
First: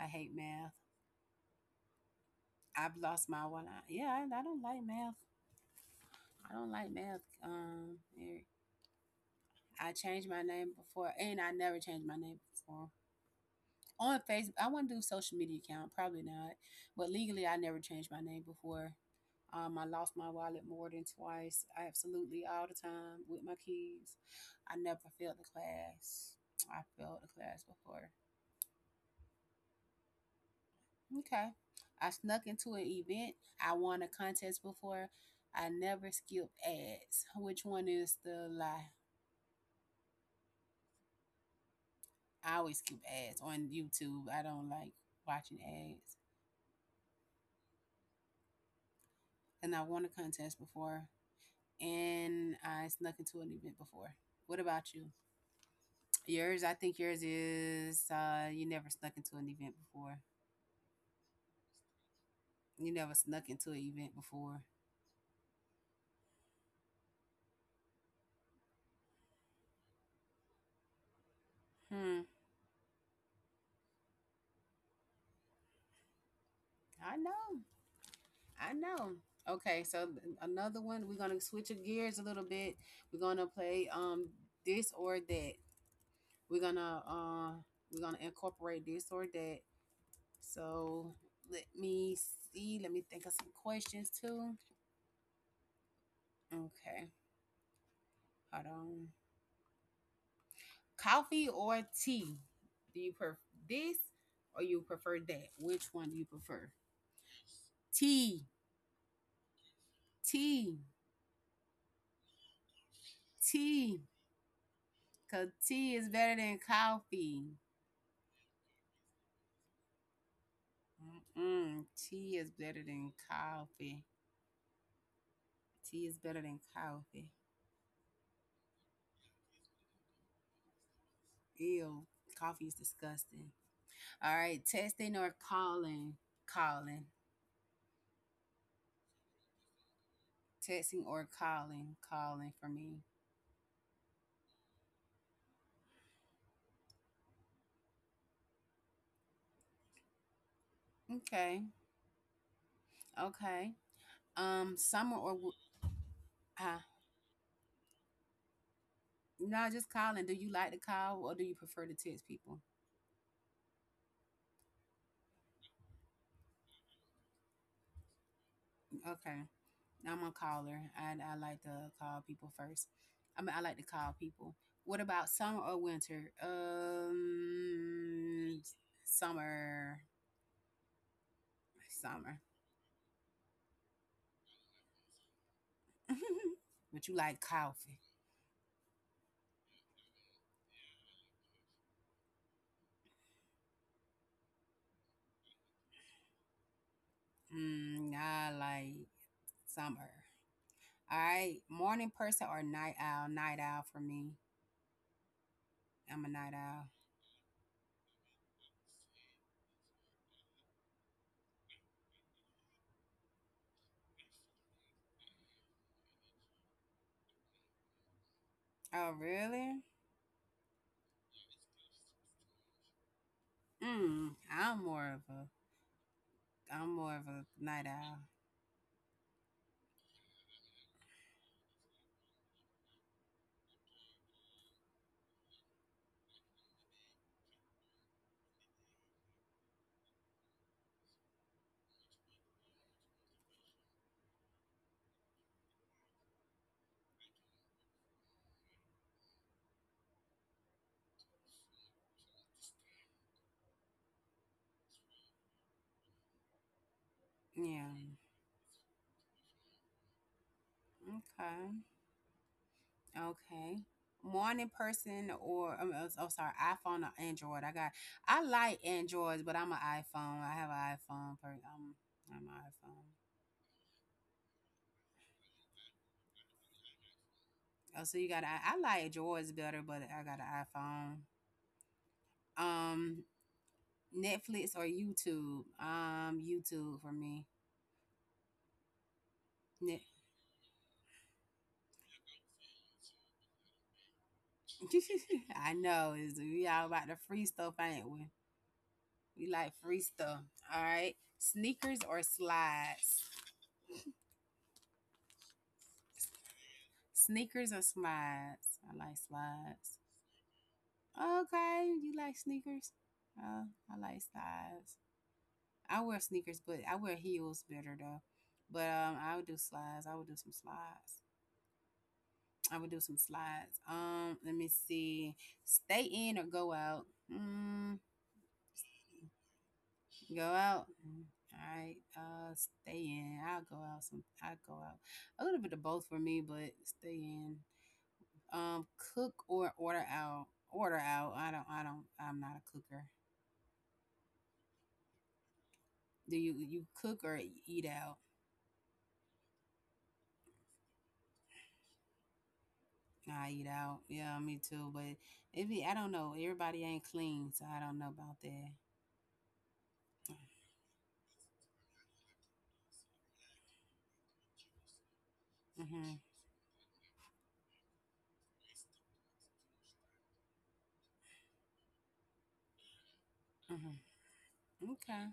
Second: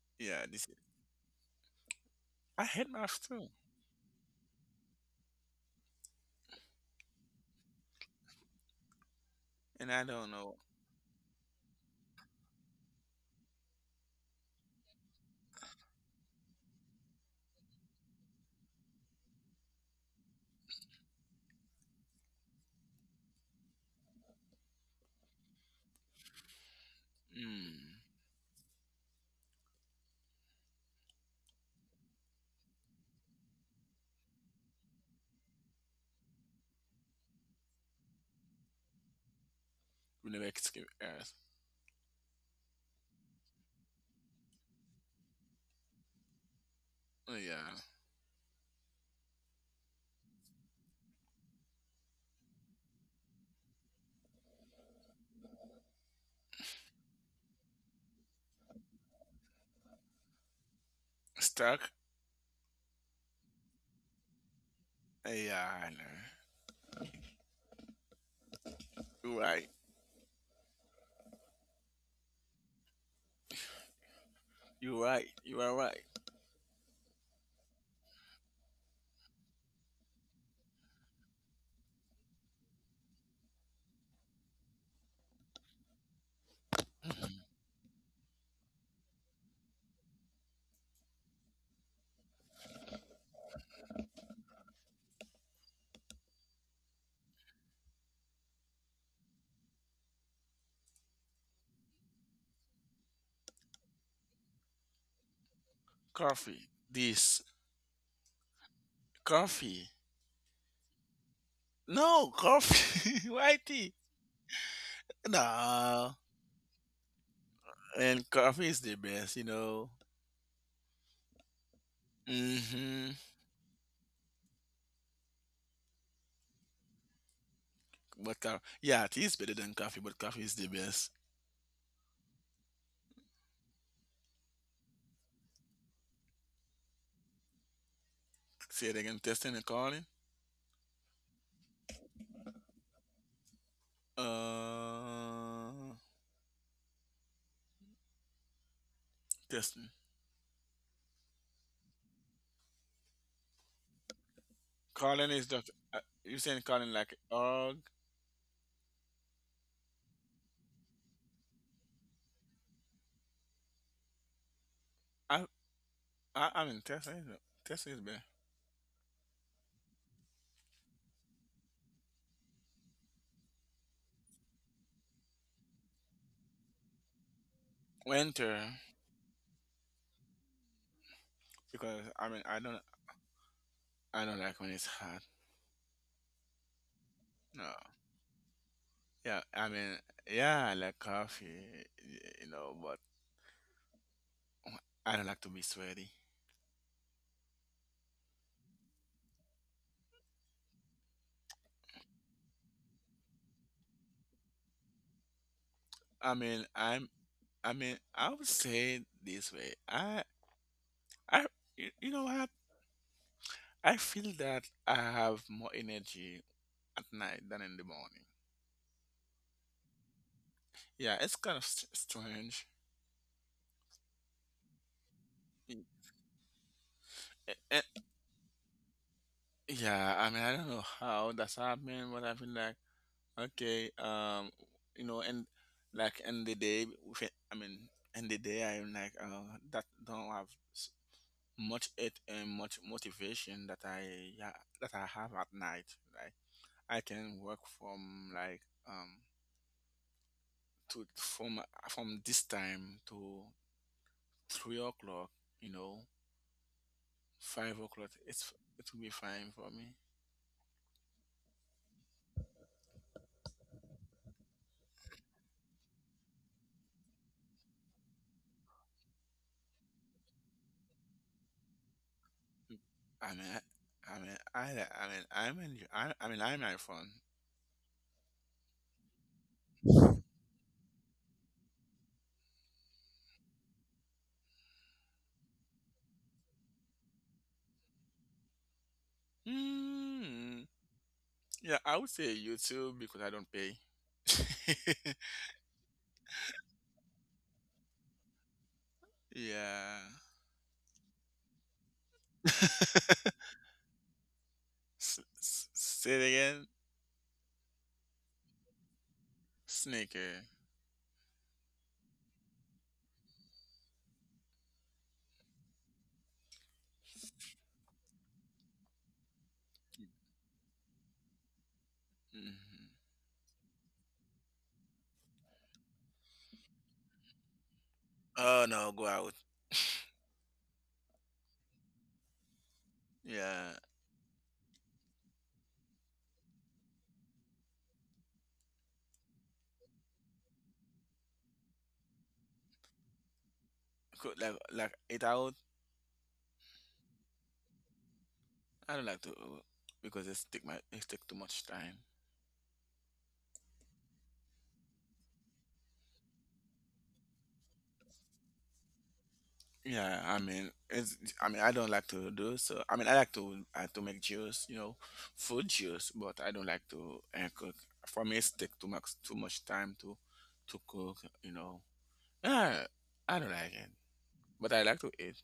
[SPEAKER 1] I hate
[SPEAKER 2] Yeah, this
[SPEAKER 1] math.
[SPEAKER 2] is. I hate
[SPEAKER 1] I've
[SPEAKER 2] math
[SPEAKER 1] lost my
[SPEAKER 2] too,
[SPEAKER 1] wallet. Yeah, I don't like math. I don't like math. Eric.
[SPEAKER 2] and
[SPEAKER 1] I
[SPEAKER 2] I
[SPEAKER 1] changed
[SPEAKER 2] don't
[SPEAKER 1] my
[SPEAKER 2] know.
[SPEAKER 1] name before, and I never changed my name before on Facebook. I want to do social media account, probably not. But legally, I never changed my name before. I lost my wallet more than twice. I absolutely all the time with my keys. I never failed the class. I failed the class
[SPEAKER 2] Mm.
[SPEAKER 1] before. Okay. I snuck into an event. I won a contest before. I never skip ads. Which one is the lie?
[SPEAKER 2] We never escape Earth.
[SPEAKER 1] I always skip ads on YouTube. I don't like watching ads.
[SPEAKER 2] Oh, yeah,
[SPEAKER 1] And I won a contest before, and I snuck into an event before. What about you? Yours, I think yours is you never snuck into an event before.
[SPEAKER 2] stuck.
[SPEAKER 1] You never snuck into an event before.
[SPEAKER 2] Oh, yeah, I know. You're right.
[SPEAKER 1] Hmm.
[SPEAKER 2] You're right. You are right.
[SPEAKER 1] I know. I know. Okay, another one. We're gonna switch your gears a little bit. We're gonna play this or that. We're gonna
[SPEAKER 2] Hmm.
[SPEAKER 1] uh we're gonna incorporate this or that. So let me see. Let me think of some questions too. Okay, hold on. Coffee or tea? Do you prefer this or you prefer that? Which one do you
[SPEAKER 2] Coffee.
[SPEAKER 1] prefer?
[SPEAKER 2] This
[SPEAKER 1] Tea,
[SPEAKER 2] coffee.
[SPEAKER 1] tea,
[SPEAKER 2] No, coffee, white tea.
[SPEAKER 1] tea. Cause tea
[SPEAKER 2] Nah,
[SPEAKER 1] is better than coffee.
[SPEAKER 2] and coffee is the best, you know.
[SPEAKER 1] Mm-mm. Tea is better
[SPEAKER 2] hmm
[SPEAKER 1] than coffee. Tea is better than coffee.
[SPEAKER 2] Yeah, tea is better than coffee, but coffee is the best.
[SPEAKER 1] Ew, coffee is disgusting. All right, texting or calling? Calling.
[SPEAKER 2] Say it again, testing and calling.
[SPEAKER 1] Texting or calling? Calling for me.
[SPEAKER 2] Uh, Testing.
[SPEAKER 1] Okay, okay.
[SPEAKER 2] Calling
[SPEAKER 1] Summer
[SPEAKER 2] is
[SPEAKER 1] or
[SPEAKER 2] just,
[SPEAKER 1] wi-
[SPEAKER 2] you saying calling
[SPEAKER 1] huh?
[SPEAKER 2] like org.
[SPEAKER 1] No, just calling. Do you like to call or do you prefer to text people?
[SPEAKER 2] I I mean testing. Testing is better.
[SPEAKER 1] Okay. I'm a caller. I like to call people first. I mean, I like to call people. What about summer or winter?
[SPEAKER 2] Winter
[SPEAKER 1] Summer.
[SPEAKER 2] because I mean
[SPEAKER 1] Summer.
[SPEAKER 2] I don't like when it's hot.
[SPEAKER 1] But you like
[SPEAKER 2] No.
[SPEAKER 1] coffee.
[SPEAKER 2] Yeah, I mean, yeah, I like coffee, you know, but I don't like to be sweaty.
[SPEAKER 1] I like summer. All right. Morning person or night owl? Night owl for me.
[SPEAKER 2] I
[SPEAKER 1] I'm
[SPEAKER 2] mean,
[SPEAKER 1] a night
[SPEAKER 2] I'm.
[SPEAKER 1] owl.
[SPEAKER 2] I mean, I would say it this way. I, you know what? I feel that I have more energy at night than in the morning.
[SPEAKER 1] Oh, really?
[SPEAKER 2] Yeah, it's kind of strange.
[SPEAKER 1] Mm, I'm more
[SPEAKER 2] Y-
[SPEAKER 1] of a
[SPEAKER 2] eh,
[SPEAKER 1] I'm
[SPEAKER 2] eh,
[SPEAKER 1] more of a night owl.
[SPEAKER 2] Yeah, I mean, I don't know how that's happening, but I feel like, okay, you know. And like in the day, I mean, in the day, I'm like, that don't have s- much it and much motivation that I yeah that I have at night. Like, I can work from like, um to from this time to 3 o'clock, you know, five
[SPEAKER 1] Yeah.
[SPEAKER 2] o'clock. It will be fine for me.
[SPEAKER 1] Okay. Okay. Morning person or sorry, iPhone or Android. I like Androids, but I'm an iPhone. I have an iPhone. I'm an iPhone.
[SPEAKER 2] I mean, I mean, I mean, I'm in, I mean, I'm iPhone.
[SPEAKER 1] Oh, so I like Androids better, but I got an iPhone. Netflix or YouTube. YouTube for me. Net-
[SPEAKER 2] Mm, yeah, I would say YouTube because I don't pay.
[SPEAKER 1] I know is we all about the free stuff, ain't we? We like
[SPEAKER 2] Yeah.
[SPEAKER 1] free stuff. All right. Sneakers or slides.
[SPEAKER 2] Say it again.
[SPEAKER 1] Sneakers or slides? I like slides.
[SPEAKER 2] Sneaker.
[SPEAKER 1] Okay, you like sneakers? Uh, I like slides. I wear sneakers, but I wear heels better though. But I would do slides. I would do some slides.
[SPEAKER 2] hmm
[SPEAKER 1] I would do some slides. Let me see. Stay in or go out? Mm,
[SPEAKER 2] Oh no, go out.
[SPEAKER 1] go out. All right. Stay
[SPEAKER 2] Yeah,
[SPEAKER 1] in. I'll go out. Some. I'll go out. A little bit of both for me, but stay in. Um, cook or order out. Order out. I don't. I don't. I'm not a cooker.
[SPEAKER 2] Like it out.
[SPEAKER 1] Do you? You cook or eat out?
[SPEAKER 2] I don't like to because it take too much time.
[SPEAKER 1] I eat out. Yeah, me too. But if you, I don't know, everybody ain't clean, so I don't know about that.
[SPEAKER 2] Yeah, I mean it's I mean I don't like to do so. I mean I like to, I to make juice, you know, food juice,
[SPEAKER 1] Mhm.
[SPEAKER 2] but I don't like to, cook. For me, it take too much time to cook, you know. Yeah, I don't like it,
[SPEAKER 1] Mhm.
[SPEAKER 2] but I like to eat,
[SPEAKER 1] Okay.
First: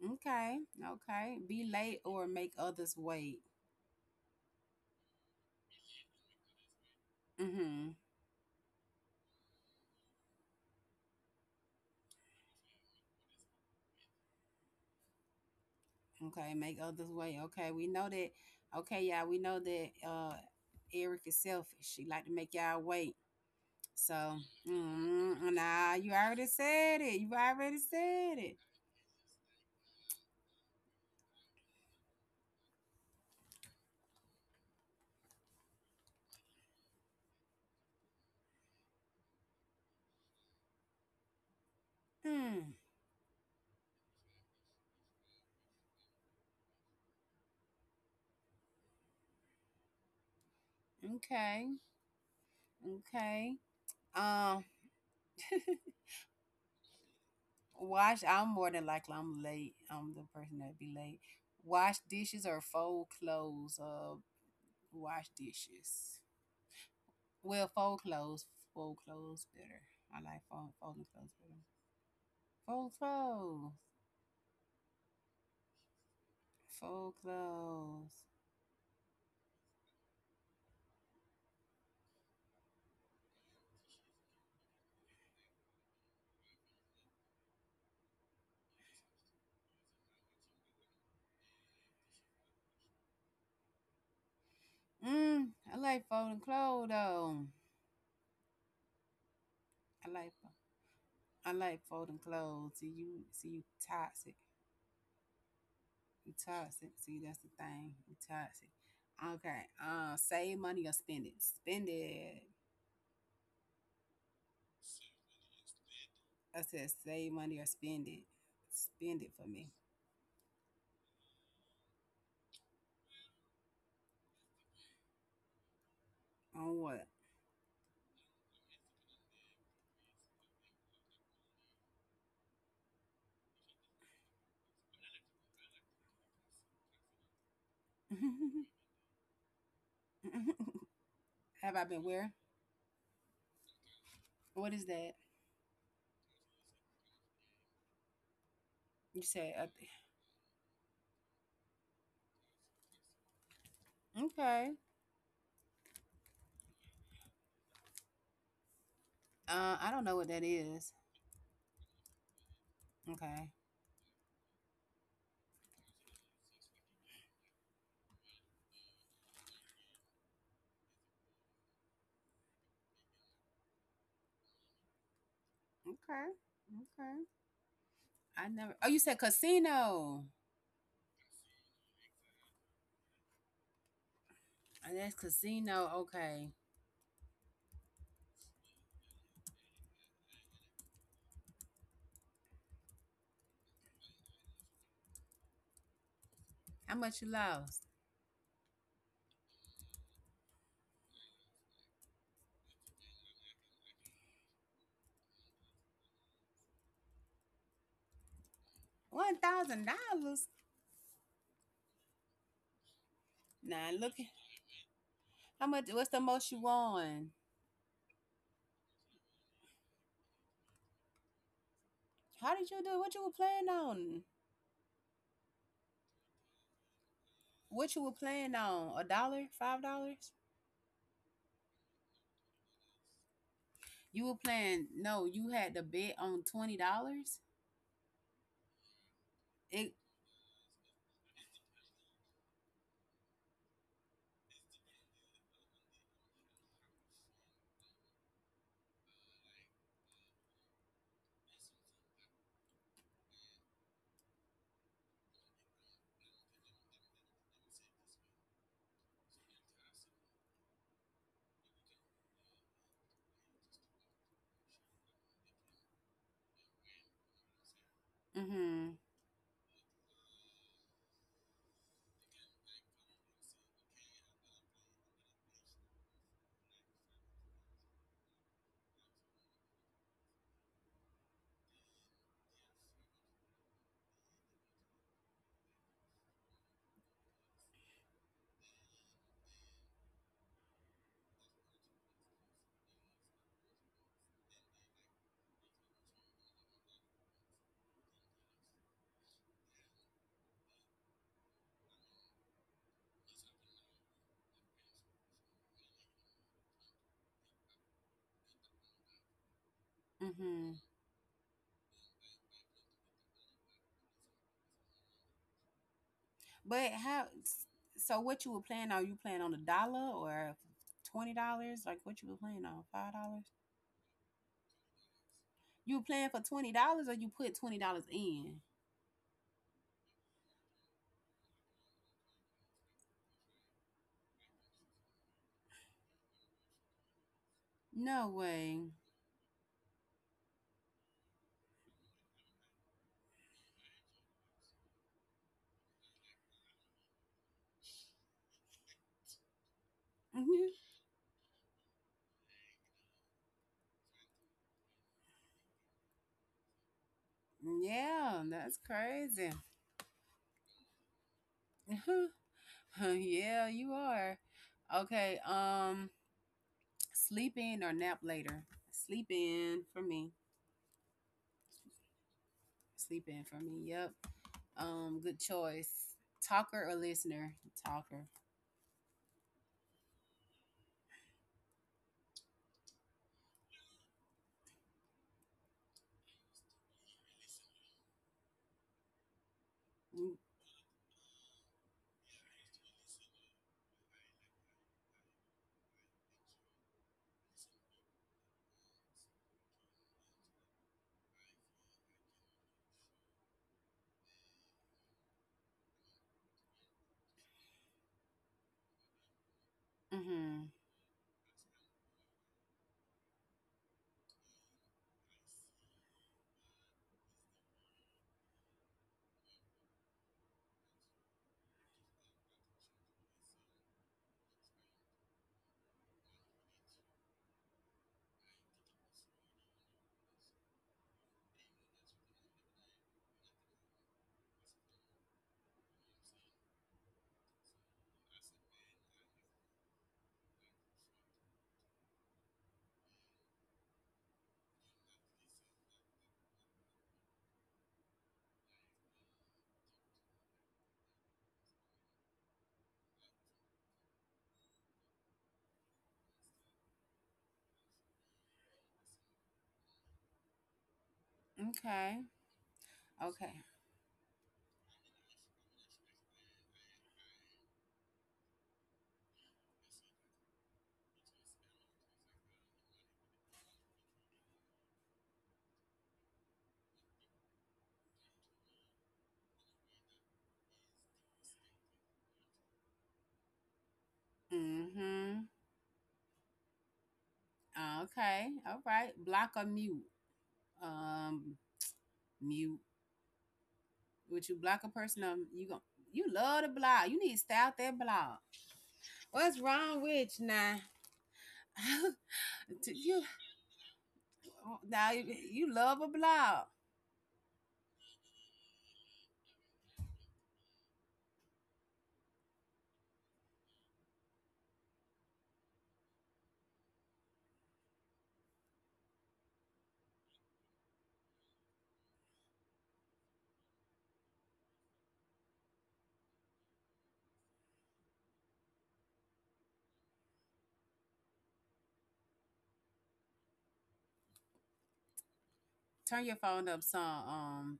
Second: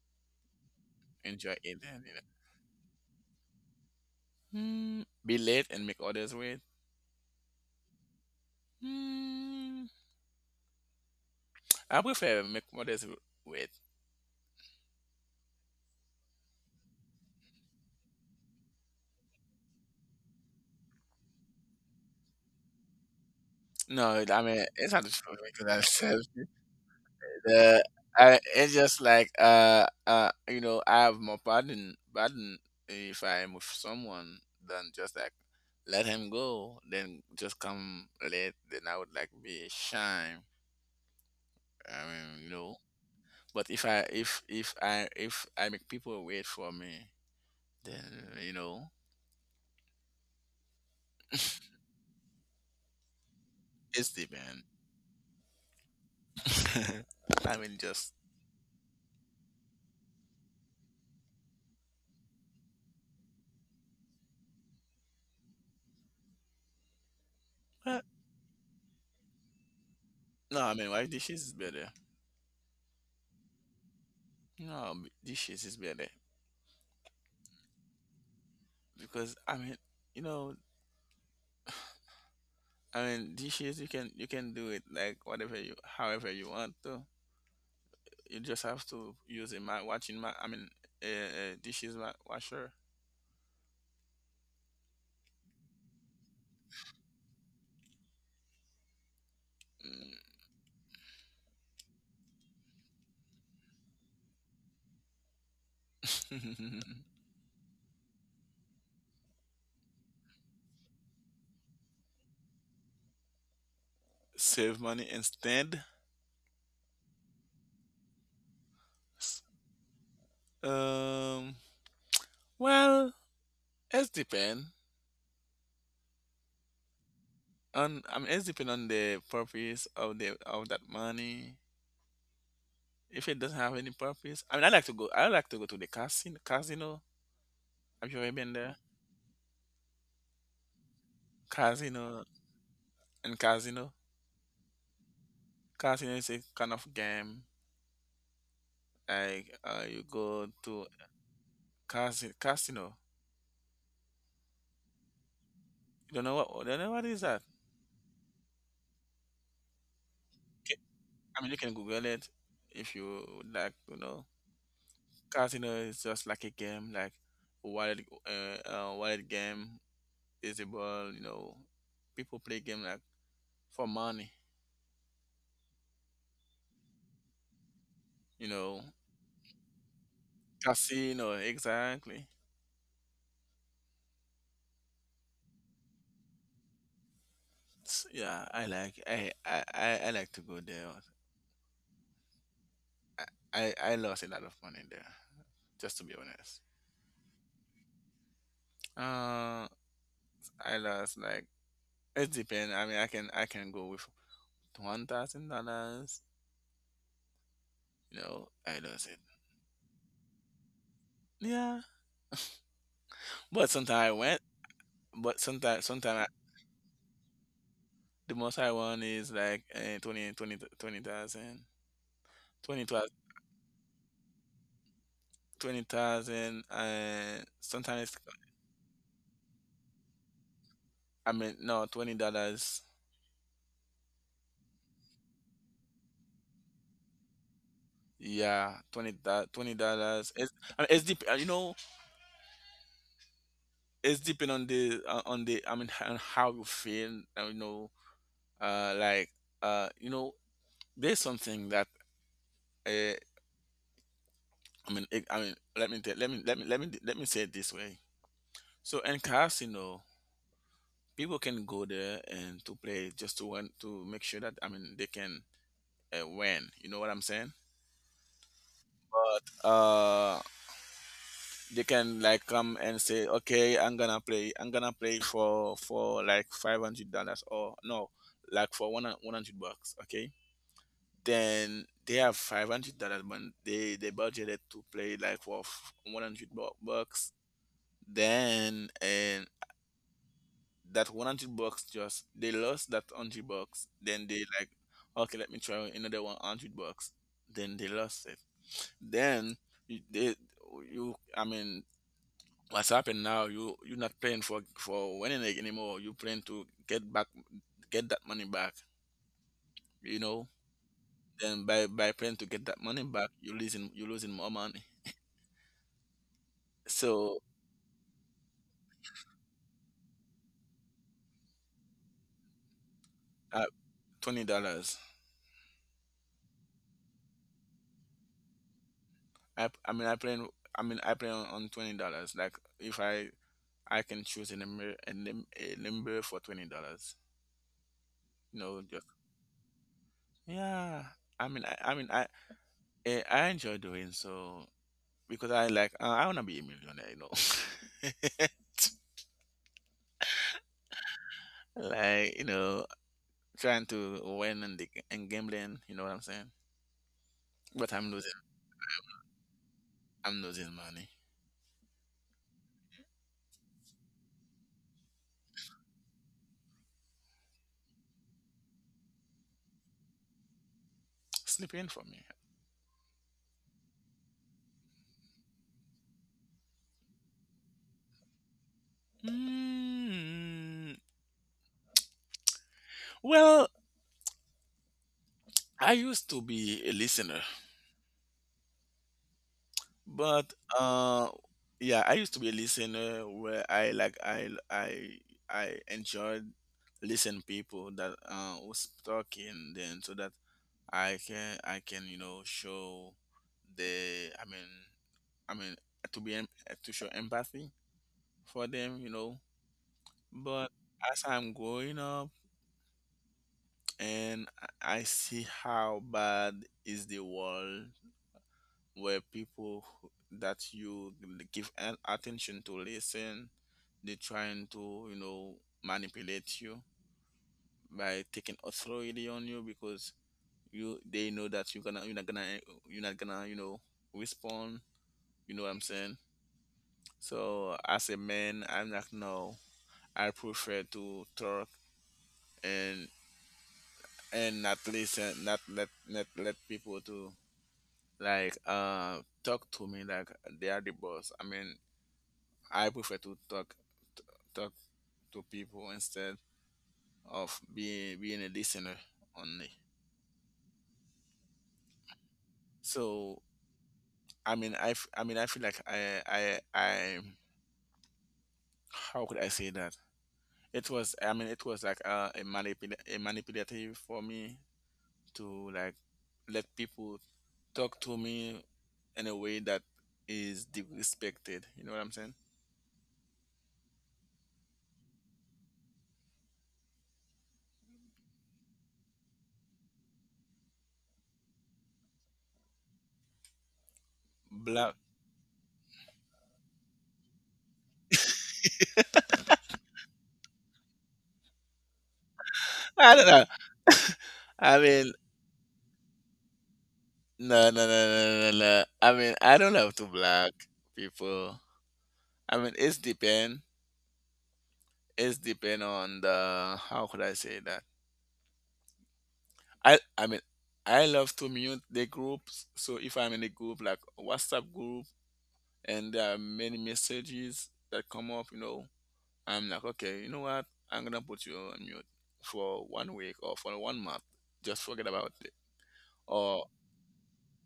[SPEAKER 1] Okay. Okay.
[SPEAKER 2] enjoy
[SPEAKER 1] Be
[SPEAKER 2] eating.
[SPEAKER 1] late
[SPEAKER 2] You know.
[SPEAKER 1] or make others wait.
[SPEAKER 2] Hmm, be late and make others wait.
[SPEAKER 1] Mhm.
[SPEAKER 2] Hmm, I prefer make others wait.
[SPEAKER 1] Okay. Make others wait. Okay. We know that. Okay, y'all. We know that. Eric is selfish. She like to make y'all wait.
[SPEAKER 2] No,
[SPEAKER 1] So,
[SPEAKER 2] I mean it's not true because I
[SPEAKER 1] nah, you
[SPEAKER 2] self.
[SPEAKER 1] already said it. You already
[SPEAKER 2] Uh,
[SPEAKER 1] said it.
[SPEAKER 2] it's just like you know I have more pardon if I am with someone than just like let him go then just come late then I would like be shame, I mean, you
[SPEAKER 1] Hmm.
[SPEAKER 2] know, but if I if I make people wait for me then you know
[SPEAKER 1] Okay. Okay.
[SPEAKER 2] it's the
[SPEAKER 1] Um.
[SPEAKER 2] man. I mean just
[SPEAKER 1] Wash. I'm more than likely I'm late. I'm the person that be late. Wash dishes or fold clothes. Wash dishes. Well, fold
[SPEAKER 2] uh,
[SPEAKER 1] clothes. Fold clothes better. I like
[SPEAKER 2] no, I mean
[SPEAKER 1] folding
[SPEAKER 2] why
[SPEAKER 1] clothes
[SPEAKER 2] dishes is
[SPEAKER 1] better.
[SPEAKER 2] better,
[SPEAKER 1] Fold clothes.
[SPEAKER 2] no, dishes is better
[SPEAKER 1] Fold clothes.
[SPEAKER 2] because I mean you know. I mean, dishes you can do it like whatever you however you want to. You just have to use a I mean, a dishes washer.
[SPEAKER 1] I like folding clothes though. I like I like folding clothes. See you toxic. You toxic. See
[SPEAKER 2] Mm.
[SPEAKER 1] that's the thing. You toxic. Okay. Save money or spend it. Spend it.
[SPEAKER 2] Save money instead.
[SPEAKER 1] I said save money or spend it. Spend it for me.
[SPEAKER 2] Um. Well, it's depend
[SPEAKER 1] On what?
[SPEAKER 2] on. I mean, it's depend on the purpose of the of that money. If it doesn't have any purpose, I mean, I like to go. I like to go to the casino. Casino. Have you ever been there?
[SPEAKER 1] Have I been
[SPEAKER 2] Casino
[SPEAKER 1] where?
[SPEAKER 2] and casino.
[SPEAKER 1] What is that?
[SPEAKER 2] Casino is a kind of game.
[SPEAKER 1] You said
[SPEAKER 2] Like,
[SPEAKER 1] up there.
[SPEAKER 2] you go to casino.
[SPEAKER 1] Okay.
[SPEAKER 2] You don't know what, you don't know what is that?
[SPEAKER 1] I don't know what that
[SPEAKER 2] Ca-
[SPEAKER 1] is.
[SPEAKER 2] I mean, you can Google it if you
[SPEAKER 1] Okay.
[SPEAKER 2] would like. You know, casino is just like a game, like wallet, wallet game, disabled. You know, people play game like for money.
[SPEAKER 1] Okay. Okay. I
[SPEAKER 2] You
[SPEAKER 1] never. Oh,
[SPEAKER 2] know,
[SPEAKER 1] you said casino. Oh,
[SPEAKER 2] casino exactly.
[SPEAKER 1] that's casino. Okay.
[SPEAKER 2] Yeah, I like to go there. I lost a lot of money there, just to be honest.
[SPEAKER 1] How much you lost?
[SPEAKER 2] Uh, I lost like. It depends. I mean, I can go with $1,000. You know, I lose it.
[SPEAKER 1] $1,000.
[SPEAKER 2] Yeah, but
[SPEAKER 1] Now look,
[SPEAKER 2] sometimes I went. But
[SPEAKER 1] how much? What's the
[SPEAKER 2] sometimes
[SPEAKER 1] most you won?
[SPEAKER 2] the most I won is like, 20 20 20,000.
[SPEAKER 1] How did you
[SPEAKER 2] twenty
[SPEAKER 1] do?
[SPEAKER 2] thousand,
[SPEAKER 1] What you were playing on?
[SPEAKER 2] 20,000, and
[SPEAKER 1] What you were
[SPEAKER 2] sometimes
[SPEAKER 1] playing on? A dollar? $5?
[SPEAKER 2] I mean no $20.
[SPEAKER 1] You were playing? No, you had to bet on $20.
[SPEAKER 2] Yeah, twenty twenty
[SPEAKER 1] It.
[SPEAKER 2] dollars. It's I mean, it's deep. You know, it's depend on the I mean, on how you feel. You know, like, you know, there's something that. uh. I mean, let me tell, let me let me let me let me say it this way. So in casino, people can go there and to play just to win, to make sure that, I mean, they can, win. You know what I'm saying?
[SPEAKER 1] Mhm.
[SPEAKER 2] But, they can like come and say, "Okay, I'm gonna play, for like $500, or no, like for one hundred bucks." Okay, then they have $500, but they budgeted to play like for $100. Then, and that 100 bucks, just they lost that 100 bucks, then they like, okay, let me try another 100 bucks. Then they lost it. Then you, they you I mean what's happened now, you're not playing for winning it anymore, you playing to get back, get that money back, you know.
[SPEAKER 1] Mhm.
[SPEAKER 2] Then by playing to get that money back, you losing, more money.
[SPEAKER 1] But how?
[SPEAKER 2] So
[SPEAKER 1] So what you were playing on? You playing on a dollar or $20? Like what you were playing on? $5?
[SPEAKER 2] uh, $20.
[SPEAKER 1] You were playing for $20, or you put $20 in?
[SPEAKER 2] i i mean i play I mean I play on, $20. Like if I can choose a number, a number for $20.
[SPEAKER 1] No
[SPEAKER 2] You know,
[SPEAKER 1] way.
[SPEAKER 2] just yeah. I mean, I, I mean, I I enjoy doing so because I like, I wanna be a millionaire. You know, like, you know, trying to win, and gambling. You know what I'm saying? But I'm losing.
[SPEAKER 1] Yeah, that's crazy.
[SPEAKER 2] I'm losing money.
[SPEAKER 1] Yeah, you are. Okay, sleep in or nap later. Sleep in for me.
[SPEAKER 2] Sleep in for me.
[SPEAKER 1] Sleep in for me. Yep. Good choice. Talker or listener? Talker.
[SPEAKER 2] Mm, well, I used to be a listener. But, yeah, I used to be a listener where I like I enjoyed listen people that, was talking then so that I can, you know, show the, I mean to be to show empathy for them, you know.
[SPEAKER 1] Mhm.
[SPEAKER 2] But as I'm growing up and I see how bad is the world where people that you give attention to listen, they're trying to, you know, manipulate you by taking authority on you because you they know that you're not gonna, you know, respond. You know what I'm saying? So as a man, I'm like, no. I prefer to talk and and not listen, not let people to, like, talk to me like they are the boss. I mean I prefer to talk, t- talk to people instead of being a listener only.
[SPEAKER 1] Okay.
[SPEAKER 2] So
[SPEAKER 1] Okay.
[SPEAKER 2] I mean I feel like, I how could I say that? It was I mean it was like a manipulative for me to, like, let people talk to me in a way that is disrespected. You know what I'm saying?
[SPEAKER 1] Mhm. Okay. All right. Block or mute? Um Mute. Would you block a
[SPEAKER 2] Black.
[SPEAKER 1] person or you go, you love to block. You need to stay out there block. What's wrong with you now?
[SPEAKER 2] I
[SPEAKER 1] You.
[SPEAKER 2] don't know.
[SPEAKER 1] Oh,
[SPEAKER 2] I
[SPEAKER 1] now
[SPEAKER 2] mean,
[SPEAKER 1] you love a blob.
[SPEAKER 2] no, no, no, no, no, no. I mean, I don't have to block people. I mean, it's depend. It's depend on the, how could I say that? I mean, I love to mute the groups. So if I'm in a group like WhatsApp group and there are many messages that come up, I'm like, okay, you know what? I'm gonna put you on mute for one week or for one month. Just forget about it.
[SPEAKER 1] Turn your phone
[SPEAKER 2] Or
[SPEAKER 1] up some.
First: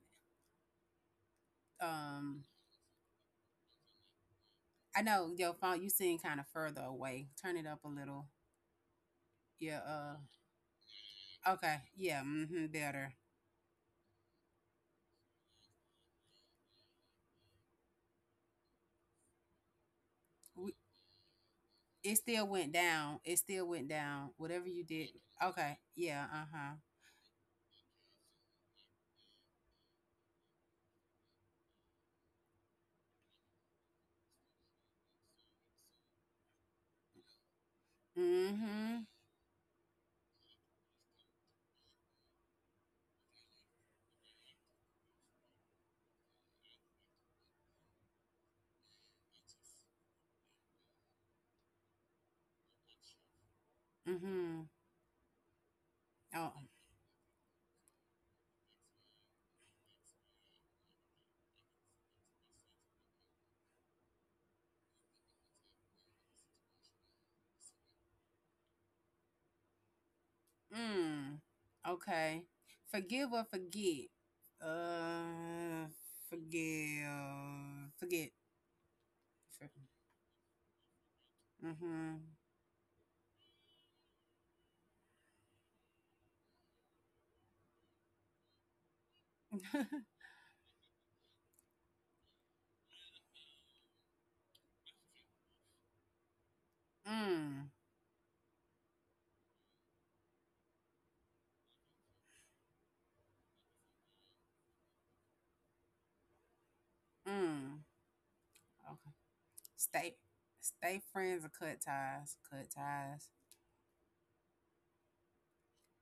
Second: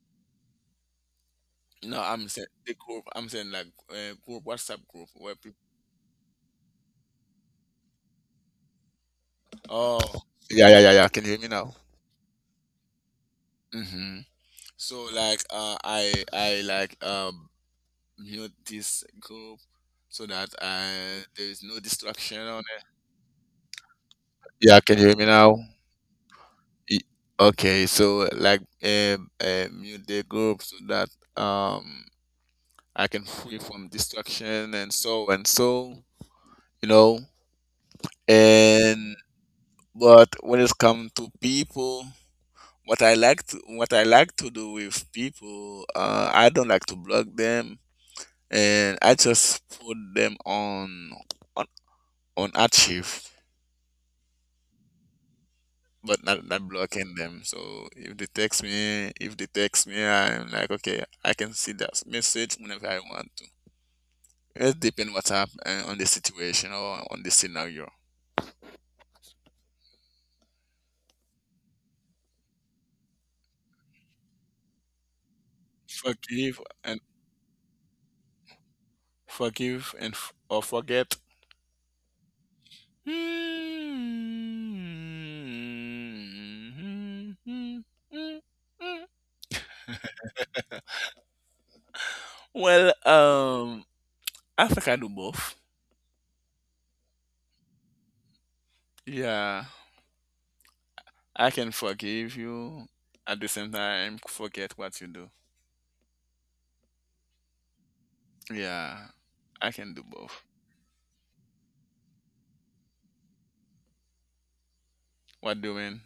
[SPEAKER 2] no, I'm
[SPEAKER 1] um,
[SPEAKER 2] saying the group. I'm saying like group WhatsApp
[SPEAKER 1] I
[SPEAKER 2] group
[SPEAKER 1] know
[SPEAKER 2] where...
[SPEAKER 1] your phone. You seem kind of further away. Turn it up a little. Yeah.
[SPEAKER 2] Oh, yeah, yeah, yeah, yeah. Can you hear me now?
[SPEAKER 1] Okay. Yeah. Mm-hmm. Better.
[SPEAKER 2] Hmm. So like, I like mute this group so that
[SPEAKER 1] We,
[SPEAKER 2] there is no
[SPEAKER 1] it
[SPEAKER 2] distraction
[SPEAKER 1] still
[SPEAKER 2] on
[SPEAKER 1] went
[SPEAKER 2] it.
[SPEAKER 1] down. It still went down. Whatever
[SPEAKER 2] Yeah,
[SPEAKER 1] you
[SPEAKER 2] can
[SPEAKER 1] did.
[SPEAKER 2] you hear me now?
[SPEAKER 1] Okay. Yeah. Uh huh.
[SPEAKER 2] Y- Okay, so like mute the group so that um I can free from distraction and so and so you know
[SPEAKER 1] Mm-hmm.
[SPEAKER 2] and but when it comes to people, what I like to do with people, I don't like to block them, and I just put them on on archive,
[SPEAKER 1] Mm-hmm.
[SPEAKER 2] but
[SPEAKER 1] Oh.
[SPEAKER 2] not blocking them. So if they text me, I'm like, okay, I can see that message whenever I want to. It depends what's up, on the situation or on the scenario.
[SPEAKER 1] Mm. Okay. Forgive or forget. Uh.
[SPEAKER 2] Forgive and
[SPEAKER 1] Forgive. Forget. For,
[SPEAKER 2] Forgive and or forget.
[SPEAKER 1] mm-hmm.
[SPEAKER 2] Mm. Well, I think I do both.
[SPEAKER 1] Mm,
[SPEAKER 2] Yeah, I can forgive you, at the same time, forget what you do.
[SPEAKER 1] mm.
[SPEAKER 2] Yeah,
[SPEAKER 1] Okay.
[SPEAKER 2] I can do
[SPEAKER 1] Stay,
[SPEAKER 2] both.
[SPEAKER 1] stay friends or cut ties. Cut ties.
[SPEAKER 2] What doing?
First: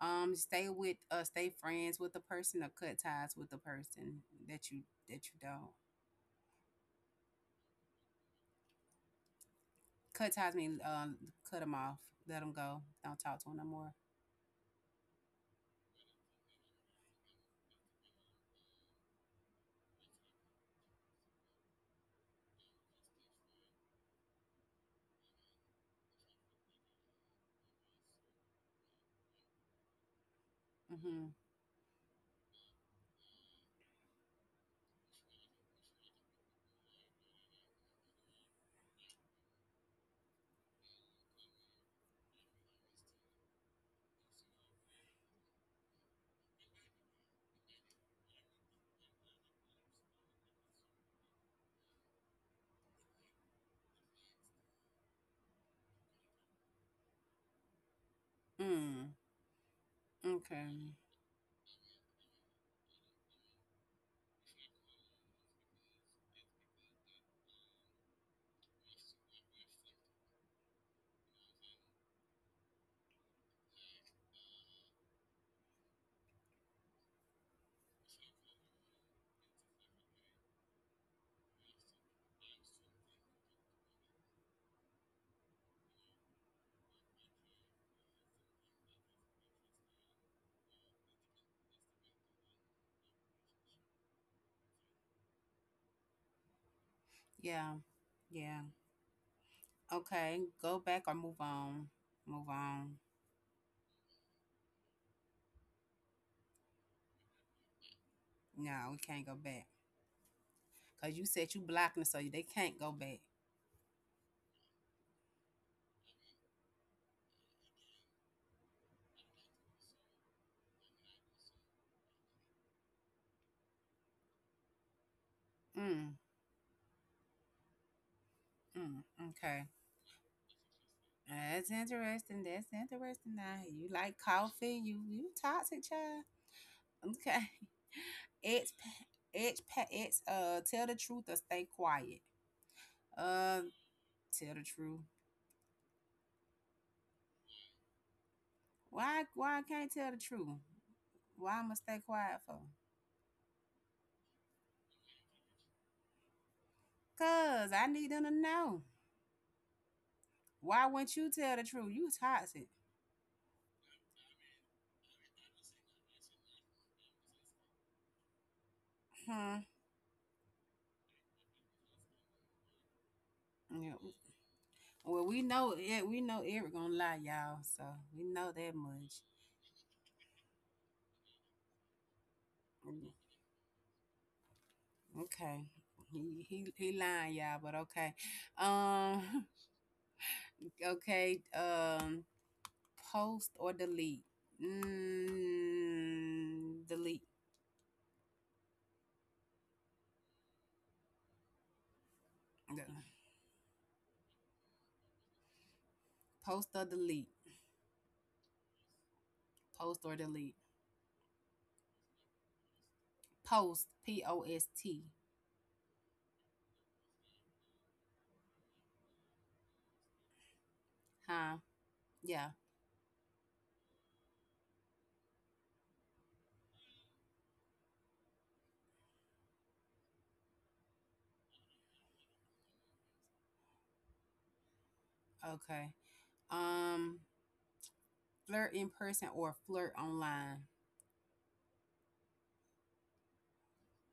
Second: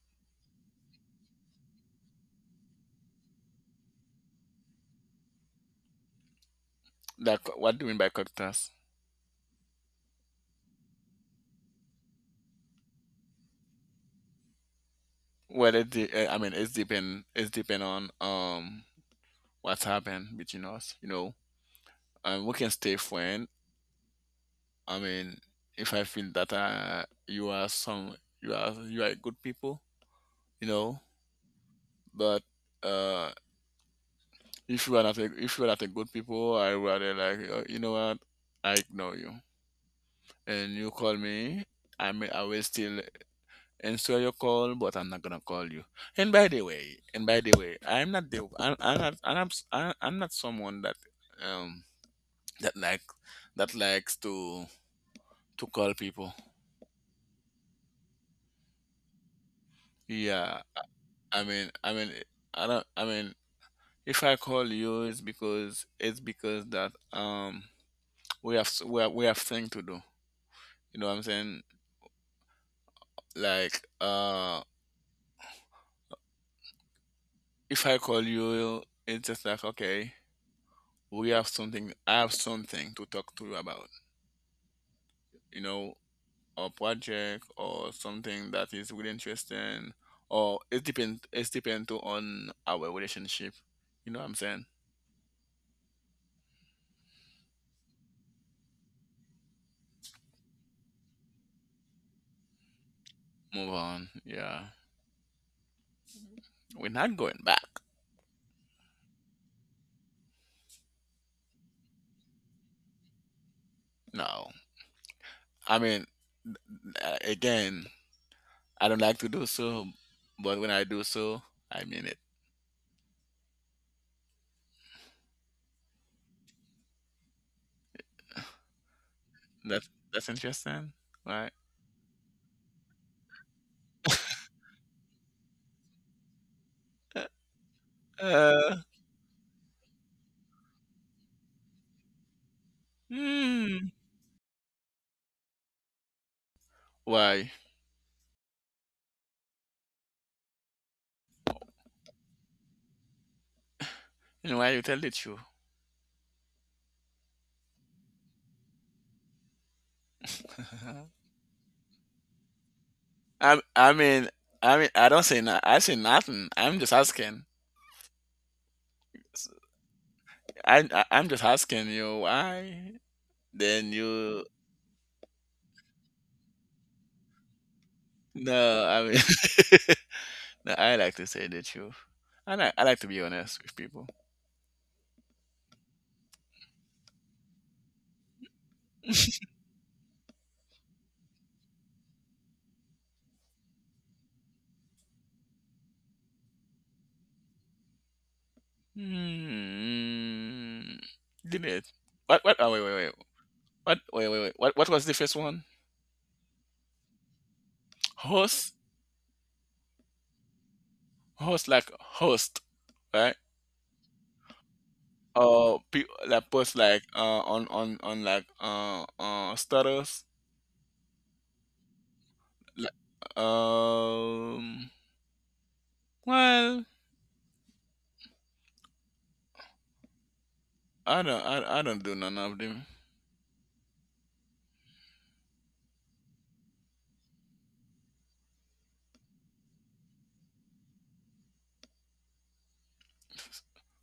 [SPEAKER 1] Stay with, stay friends with the person or cut ties with the person that you that you don't.
[SPEAKER 2] That what doing by cocktails?
[SPEAKER 1] Cut ties mean cut them off, let them go, don't talk to them no more.
[SPEAKER 2] Well, I mean, it's depend. It's depend on what's happened between us. You know, we can stay friend. I mean, if I feel that, you are some, you are good people, you know.
[SPEAKER 1] Mm-hmm.
[SPEAKER 2] But uh, if you are not a good people, I rather like, you know what, I ignore you. And you call me, I will still answer your call, but I'm not gonna call you. And by the way, I'm not, I'm not someone that, um that like that likes to call people.
[SPEAKER 1] Mm.
[SPEAKER 2] Yeah,
[SPEAKER 1] Okay.
[SPEAKER 2] I mean, I don't. I mean, if I call you, it's because that, we have thing to do. You know what I'm saying? Like, if I call you, it's just like okay, we have something. I have something to talk to you about. You know, a project or something that is really interesting, or it depends. It depends too on our relationship. You know what I'm saying?
[SPEAKER 1] Yeah. Yeah. Okay. Go back or move on. Move on.
[SPEAKER 2] Move on. Yeah, we're not going back.
[SPEAKER 1] No, we can't go back. Cause you said you blocking, it, so they can't go back.
[SPEAKER 2] No. I mean, again, I don't like to do so, but when I do so, I mean it.
[SPEAKER 1] Mm. Mm. Okay.
[SPEAKER 2] That's interesting, right?
[SPEAKER 1] That's interesting. That's interesting. Now you like coffee? You toxic child?
[SPEAKER 2] Uh,
[SPEAKER 1] Okay. It's
[SPEAKER 2] uh,
[SPEAKER 1] pa- it's tell the truth or stay quiet. Uh,
[SPEAKER 2] hmm.
[SPEAKER 1] tell the truth.
[SPEAKER 2] Why?
[SPEAKER 1] Why I can't tell the truth? Why I'ma stay quiet for?
[SPEAKER 2] You know why you tell the truth?
[SPEAKER 1] Cause I need them to know. Why wouldn't you tell the truth? You toxic.
[SPEAKER 2] I mean, I don't say no, I say nothing. I'm just asking. S-
[SPEAKER 1] Hmm.
[SPEAKER 2] I'm just asking you why.
[SPEAKER 1] Yeah.
[SPEAKER 2] Then you
[SPEAKER 1] Well, we know it. We know Eric gonna lie, y'all. So we know that
[SPEAKER 2] no. I
[SPEAKER 1] much.
[SPEAKER 2] mean, no. I like to say the truth. I like to be honest with people.
[SPEAKER 1] Okay. He lying, y'all, but okay. Um okay, post or delete. Delete.
[SPEAKER 2] Hmm. Limit. What? What? Oh,
[SPEAKER 1] Okay.
[SPEAKER 2] wait, wait, wait. What? Wait, wait, wait. What? What was the first one?
[SPEAKER 1] Post or delete.
[SPEAKER 2] Host.
[SPEAKER 1] Post or delete.
[SPEAKER 2] Host like host, right?
[SPEAKER 1] Post P O S T.
[SPEAKER 2] Or pe like post, like on like status.
[SPEAKER 1] Huh? Yeah.
[SPEAKER 2] Like, um. well, I don't do none of them.
[SPEAKER 1] Okay. Um Flirt in person or flirt online.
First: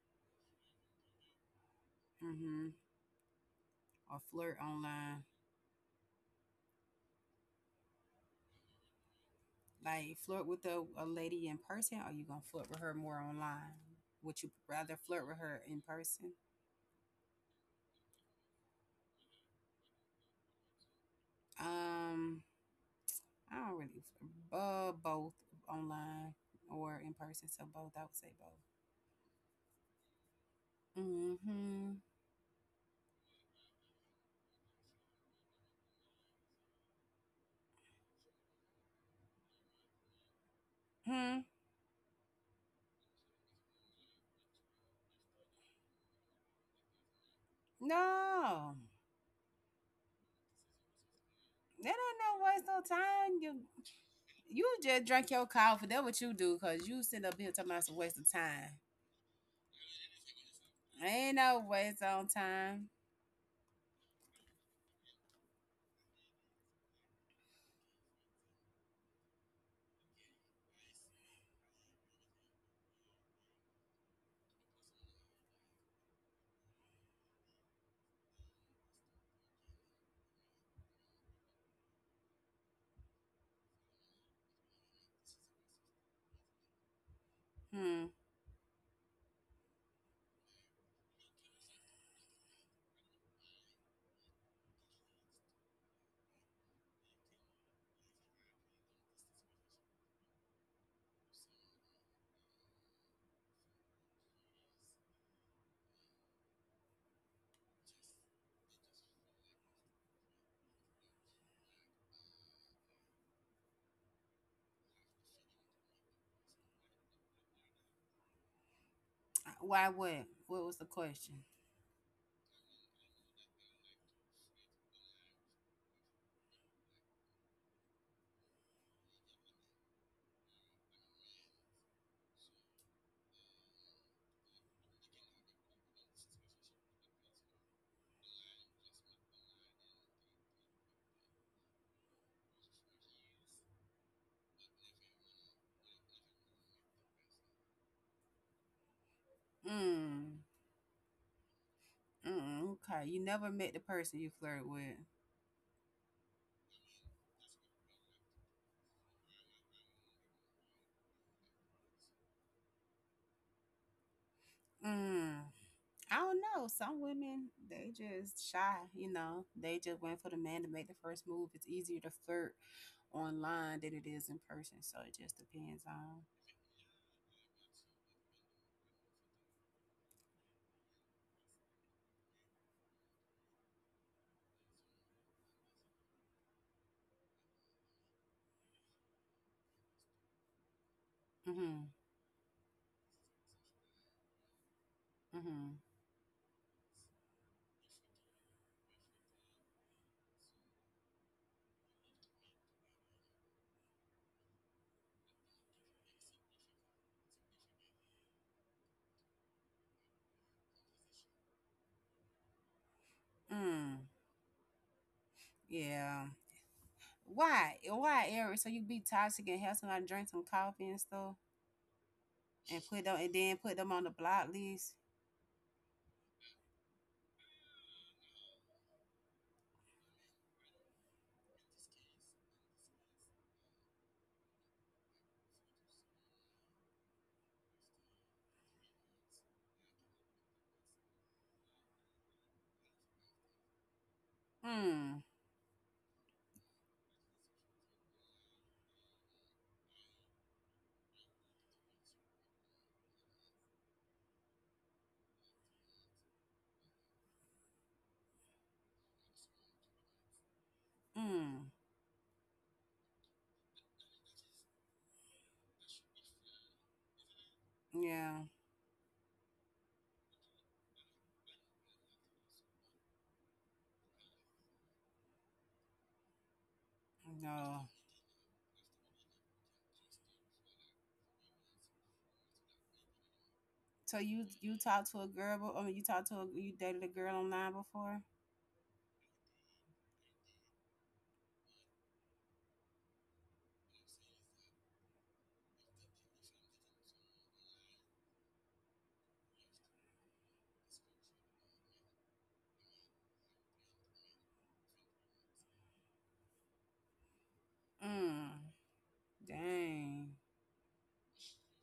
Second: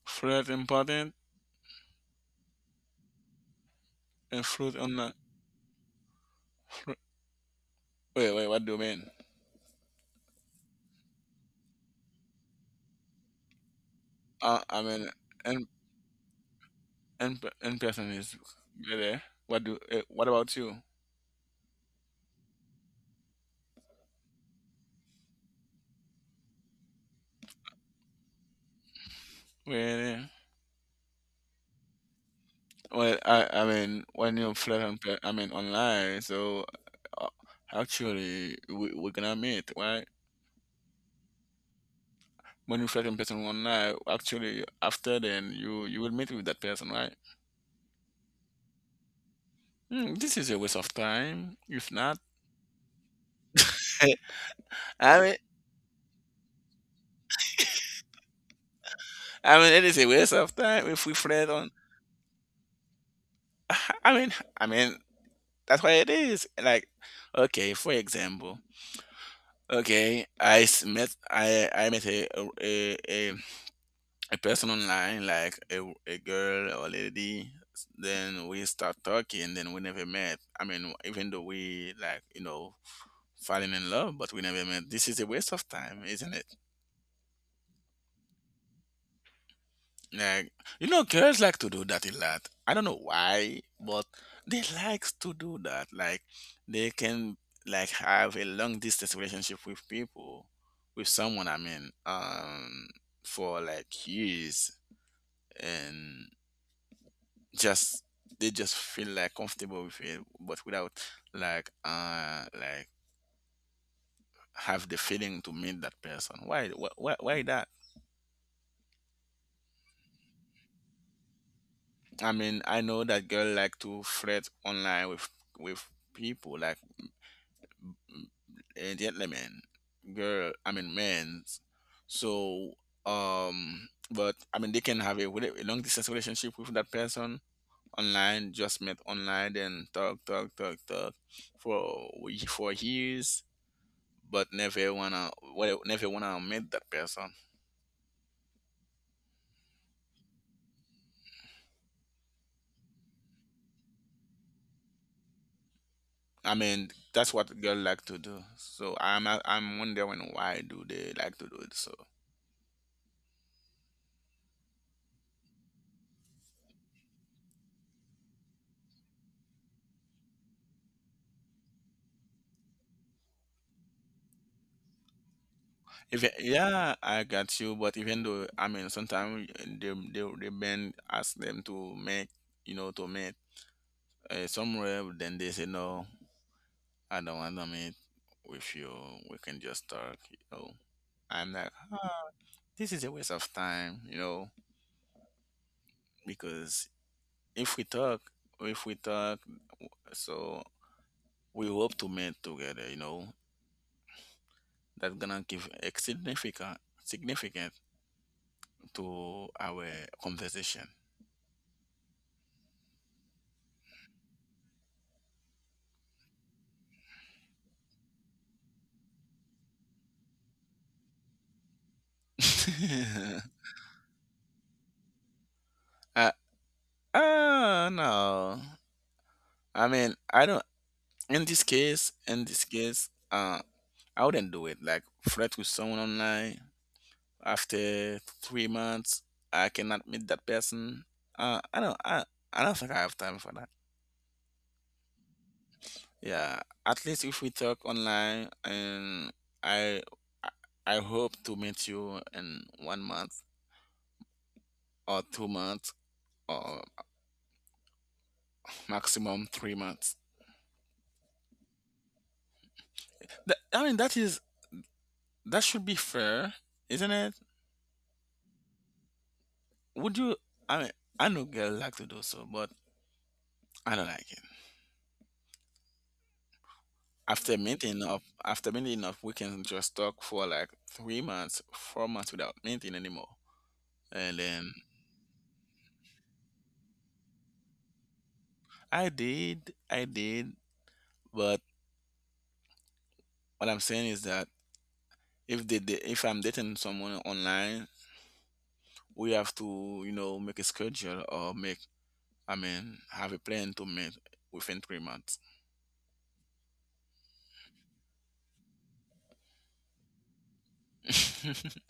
[SPEAKER 2] Fruit important
[SPEAKER 1] Mm-hmm. Or
[SPEAKER 2] and
[SPEAKER 1] flirt
[SPEAKER 2] fruit on the...
[SPEAKER 1] online.
[SPEAKER 2] Fruit. Wait, wait. What do you mean?
[SPEAKER 1] Like flirt with a lady in person, or you gonna flirt with her more online? Would you
[SPEAKER 2] I
[SPEAKER 1] rather
[SPEAKER 2] mean.
[SPEAKER 1] flirt with her
[SPEAKER 2] And.
[SPEAKER 1] in person?
[SPEAKER 2] In person is really... What do? What about you?
[SPEAKER 1] Um, I don't really both online or in person, so both. I would say both.
[SPEAKER 2] Really?
[SPEAKER 1] Mm-hmm.
[SPEAKER 2] Well, I mean, when you flirt on, I mean, online. So, uh, actually, we're gonna meet, right?
[SPEAKER 1] Hmm.
[SPEAKER 2] When you flirt in person online, actually, after then, you will meet with that person, right?
[SPEAKER 1] No,
[SPEAKER 2] This is a waste of time.
[SPEAKER 1] that
[SPEAKER 2] If not...
[SPEAKER 1] ain't no waste of time. You just
[SPEAKER 2] I
[SPEAKER 1] drink
[SPEAKER 2] mean,
[SPEAKER 1] your coffee. That's what you do, cause you sit up here talking about it's a waste of time.
[SPEAKER 2] I mean, it is a waste of time if we
[SPEAKER 1] Ain't
[SPEAKER 2] flirt
[SPEAKER 1] no
[SPEAKER 2] on.
[SPEAKER 1] waste on time.
[SPEAKER 2] I mean, I mean, that's why it is. Like, okay, for example. Okay, I met a a, a person online, like a girl or lady. Then we start talking, then we never met. I mean, even though we like, falling in love, but we never met. This is a waste of time, isn't it?
[SPEAKER 1] Hmm.
[SPEAKER 2] Like, girls like to do that a lot. I don't know why, but they likes to do that. Like, they can like have a long distance relationship with people, with someone. I mean, for like years, and just they just feel like comfortable with it, but without like, like have the feeling to meet that person. Why? Why? Why that?
[SPEAKER 1] Why? What? What was the question?
[SPEAKER 2] I mean, I know that girl like to flirt online with, with people, like and gentlemen, girl, I mean men's. So, but I mean they can have a long distance relationship with that person online, just met online, then talk, talk, talk, talk for for years, but never wanna, well, never wanna meet that person.
[SPEAKER 1] Hmm. Mm, okay, you never met the person you flirt with.
[SPEAKER 2] I mean, that's what girl like to do. So I'm wondering why do they like to do it so?
[SPEAKER 1] Mm, I don't know. Some women they just shy. You know, they just wait for the man to make the first move. It's easier to flirt online than it is in person. So it just depends
[SPEAKER 2] If,
[SPEAKER 1] on.
[SPEAKER 2] yeah, I got you. But even though, I mean, sometimes the band ask them to make, to meet, somewhere. Then they say, no, I don't want to meet with you. We can just talk. You know, I'm like,
[SPEAKER 1] Mm-hmm.
[SPEAKER 2] ah, this is a waste of time.
[SPEAKER 1] Mm-hmm.
[SPEAKER 2] Because if we talk, if we talk, so we hope to meet together. You know, that's gonna give a significant to our conversation.
[SPEAKER 1] Mm. Yeah. Why? Why, Eric? So you be toxic and have somebody drink some coffee and stuff, and put them, and then put them on the block list.
[SPEAKER 2] I, no. I mean, I don't. In this case, I wouldn't do it. Like flirt with someone online after 3 months, I cannot meet that person. I don't. I don't think I have time for that.
[SPEAKER 1] Mm.
[SPEAKER 2] Yeah. At least if we talk online, and I I I hope to meet you in one month or 2 months or maximum 3 months.
[SPEAKER 1] Mm.
[SPEAKER 2] That, I mean, that should be fair, isn't it?
[SPEAKER 1] Yeah.
[SPEAKER 2] Would you? I mean, I know girls like to do so, but I don't like it.
[SPEAKER 1] No.
[SPEAKER 2] After meeting up, we can just talk for like 3 months, 4 months without meeting anymore.
[SPEAKER 1] So
[SPEAKER 2] And
[SPEAKER 1] you
[SPEAKER 2] then
[SPEAKER 1] you talked to a girl, you talked to a, you dated a girl online before?
[SPEAKER 2] I did, but what I'm saying is that, if they, da- if I'm dating someone online, we have to, make a schedule or make, I mean, have a plan to meet within 3 months.
[SPEAKER 1] Mm. Dang.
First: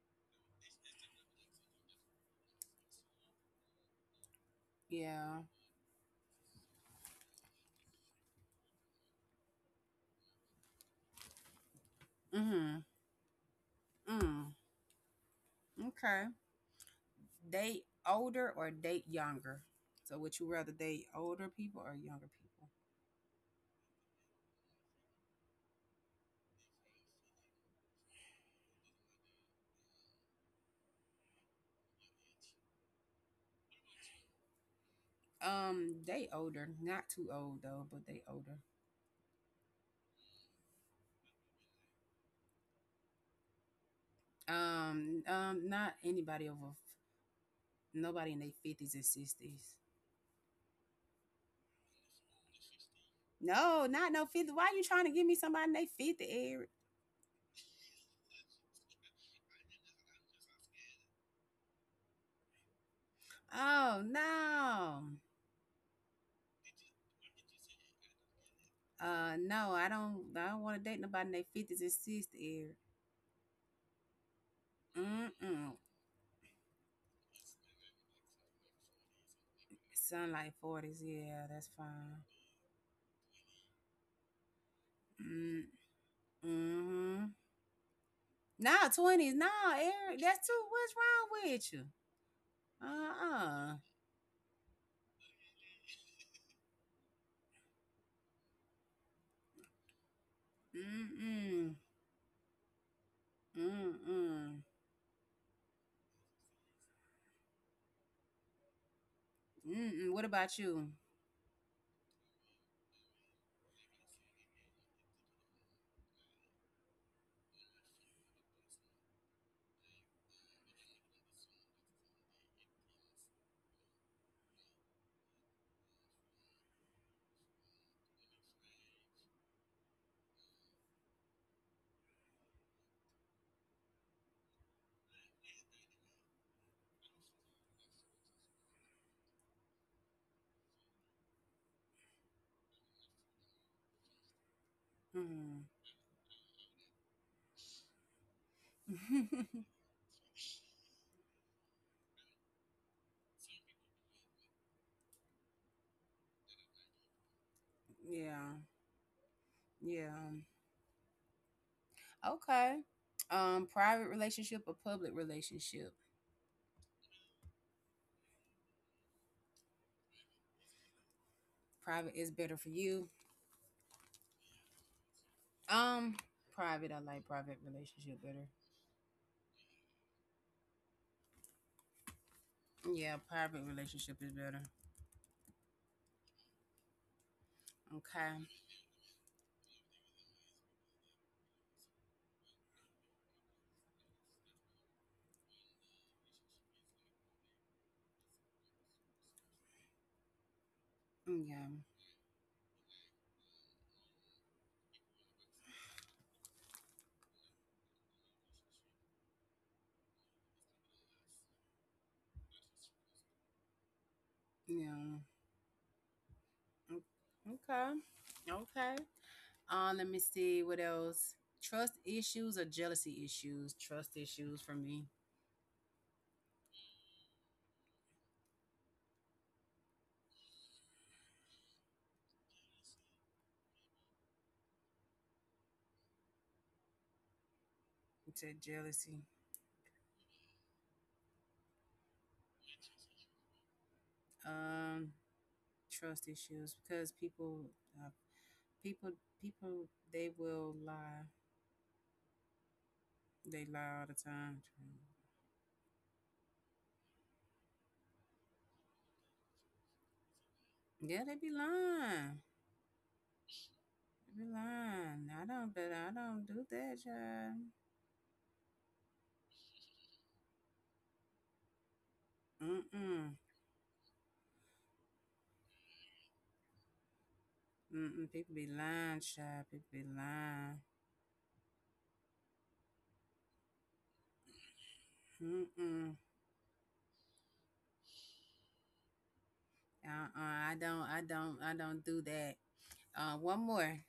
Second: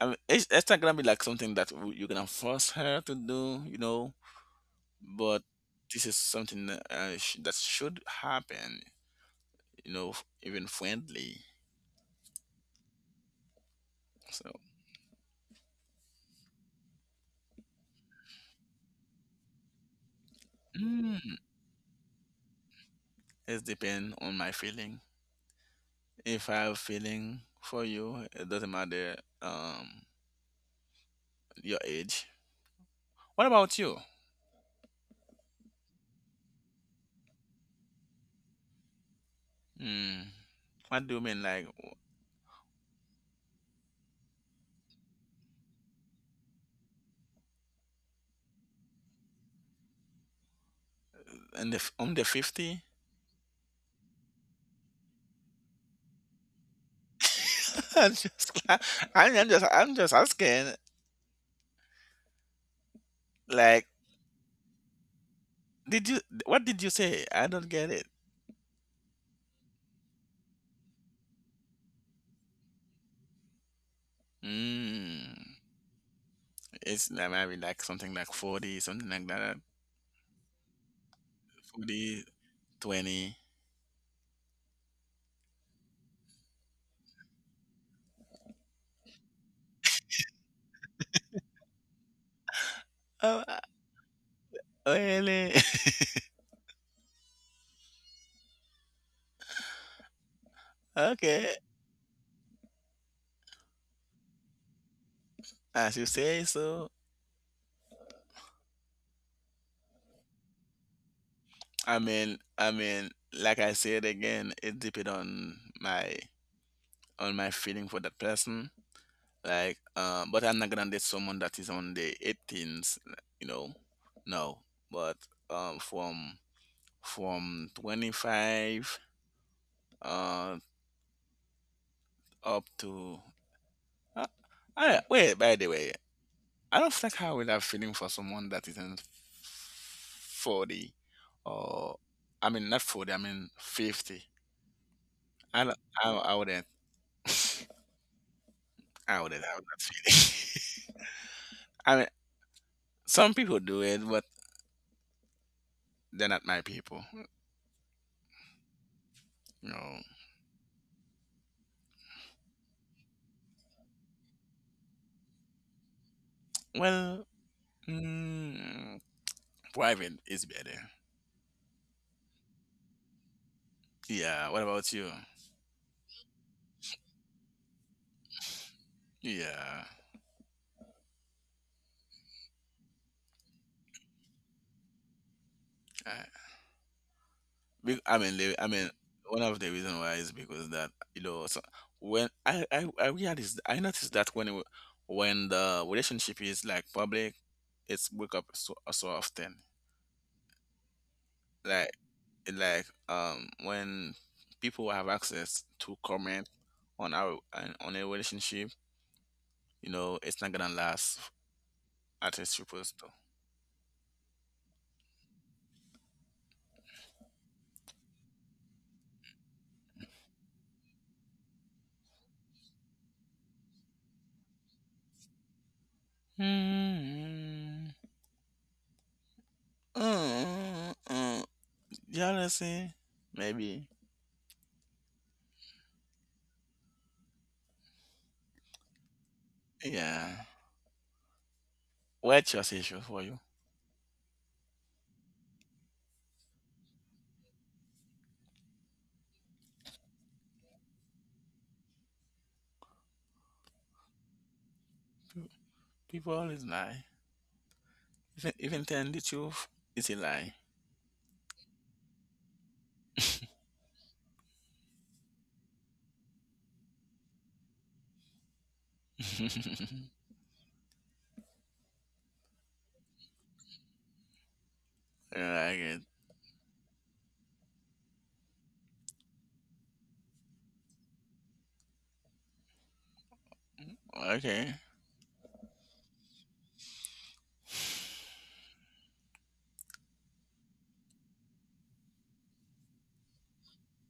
[SPEAKER 2] I mean, it's not gonna be like something that, you're gonna force her to do. But
[SPEAKER 1] Yeah.
[SPEAKER 2] this is something that, that should happen, you know, even friendly,
[SPEAKER 1] Mm.
[SPEAKER 2] so,
[SPEAKER 1] Mm. Okay. Date older or date younger? So would you rather date
[SPEAKER 2] mm,
[SPEAKER 1] older people or younger people?
[SPEAKER 2] it depends on my feeling. If I have feeling for you, it doesn't matter, um your age. What about you?
[SPEAKER 1] Date older. Not too old though, but they older.
[SPEAKER 2] mm, what do you mean, like
[SPEAKER 1] Not anybody nobody in their fifties and sixties.
[SPEAKER 2] in the on the 50?
[SPEAKER 1] No, not no 50. Why you trying to give me somebody in their 50, Eric?
[SPEAKER 2] i'm just I'm just asking. Like,
[SPEAKER 1] Oh no.
[SPEAKER 2] did you what did you say? I don't get it.
[SPEAKER 1] No, I don't want to date nobody in their fifties and sixties. Year. Mm
[SPEAKER 2] Mm,
[SPEAKER 1] mm.
[SPEAKER 2] it's like maybe like something like 40, something like that.
[SPEAKER 1] Sunlight forties. Yeah, that's fine.
[SPEAKER 2] 40.
[SPEAKER 1] Mm mm. Nah, twenties. Nah, Eric, that's too. What's wrong with you? Uh
[SPEAKER 2] Oh,
[SPEAKER 1] uh.
[SPEAKER 2] really?
[SPEAKER 1] Mm
[SPEAKER 2] Okay,
[SPEAKER 1] mm. Mm mm.
[SPEAKER 2] as you say so.
[SPEAKER 1] Mm mm. What about you?
[SPEAKER 2] I mean, like I said again, it depends on my feeling for that person. Like, but I'm not gonna date someone that is on the 18s, you know. No, but from 25, uh up to, uh, wait. By the way, I don't think I would have feeling for someone that isn't 40, or I mean not 40, I mean 50.
[SPEAKER 1] Mm.
[SPEAKER 2] I don't, I wouldn't... I wouldn't have that feeling. I mean, some people do it, but they're not my people.
[SPEAKER 1] yeah.
[SPEAKER 2] You know.
[SPEAKER 1] Yeah. Okay. Private relationship or public relationship?
[SPEAKER 2] Well, mm, private is better.
[SPEAKER 1] Private is better for you.
[SPEAKER 2] Yeah, what about you?
[SPEAKER 1] Um, private. I like private relationship better.
[SPEAKER 2] Yeah.
[SPEAKER 1] Yeah, private relationship is better. Okay.
[SPEAKER 2] I mean, one of the reason why is because that, you know, so when I noticed that when when the relationship is like public, it's break up so so often.
[SPEAKER 1] Yeah.
[SPEAKER 2] Like, when people have access to comment on our on a relationship, you know, it's not gonna last as it's supposed to.
[SPEAKER 1] Yeah. Mm, okay. Okay. Let me see what else. Trust issues or jealousy issues? Trust issues for me.
[SPEAKER 2] Mm, mm, mm. Jealousy, maybe.
[SPEAKER 1] It's a jealousy.
[SPEAKER 2] Yeah. What's your issue for you?
[SPEAKER 1] Um, trust issues because uh, people, people, they will lie. They lie all the time.
[SPEAKER 2] People always lie. Even telling the truth is a lie.
[SPEAKER 1] Yeah, they be lying. You're lying. I don't do that, child. Mm-mm.
[SPEAKER 2] I like it.
[SPEAKER 1] Mm-mm. People be lying, child. People be lying.
[SPEAKER 2] Okay.
[SPEAKER 1] Mm-mm. Uh-uh. I don't do that. One more.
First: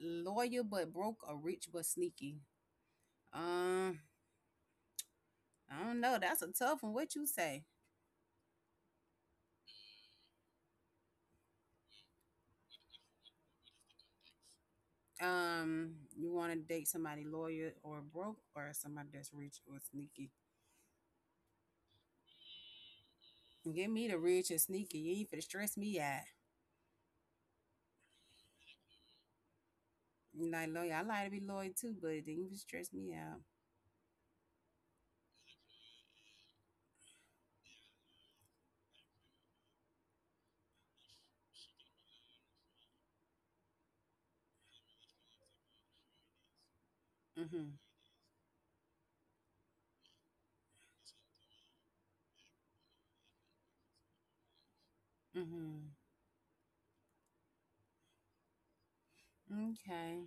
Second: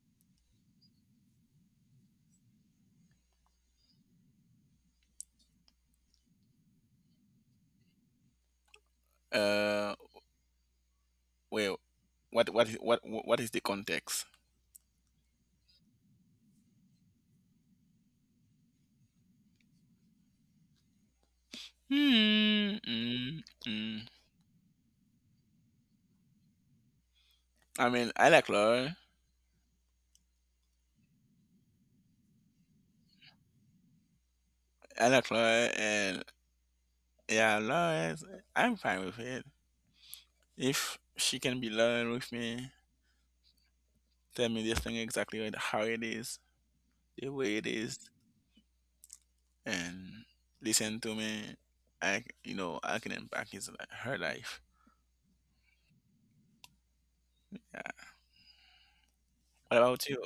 [SPEAKER 1] Loyal but broke or rich but sneaky. Um, I don't know. That's a tough one. What you say?
[SPEAKER 2] Uh, well, what is the context?
[SPEAKER 1] You want to date somebody loyal or broke or somebody that's rich or sneaky?
[SPEAKER 2] Hmm. Mm,
[SPEAKER 1] Give me
[SPEAKER 2] mm.
[SPEAKER 1] the rich and sneaky. You ain't finna stress me out.
[SPEAKER 2] I mean, I like Laura.
[SPEAKER 1] Like loyal, I like to be loyal too, but it didn't even stress me out.
[SPEAKER 2] I like Laura, and yeah, Laura I'm fine with it. If she can be loyal with me, tell me this thing exactly, how it is, the way it
[SPEAKER 1] Mhm.
[SPEAKER 2] is, and listen to me. I, c- I can impact her life.
[SPEAKER 1] Mhm.
[SPEAKER 2] Yeah. What about you?
[SPEAKER 1] Okay.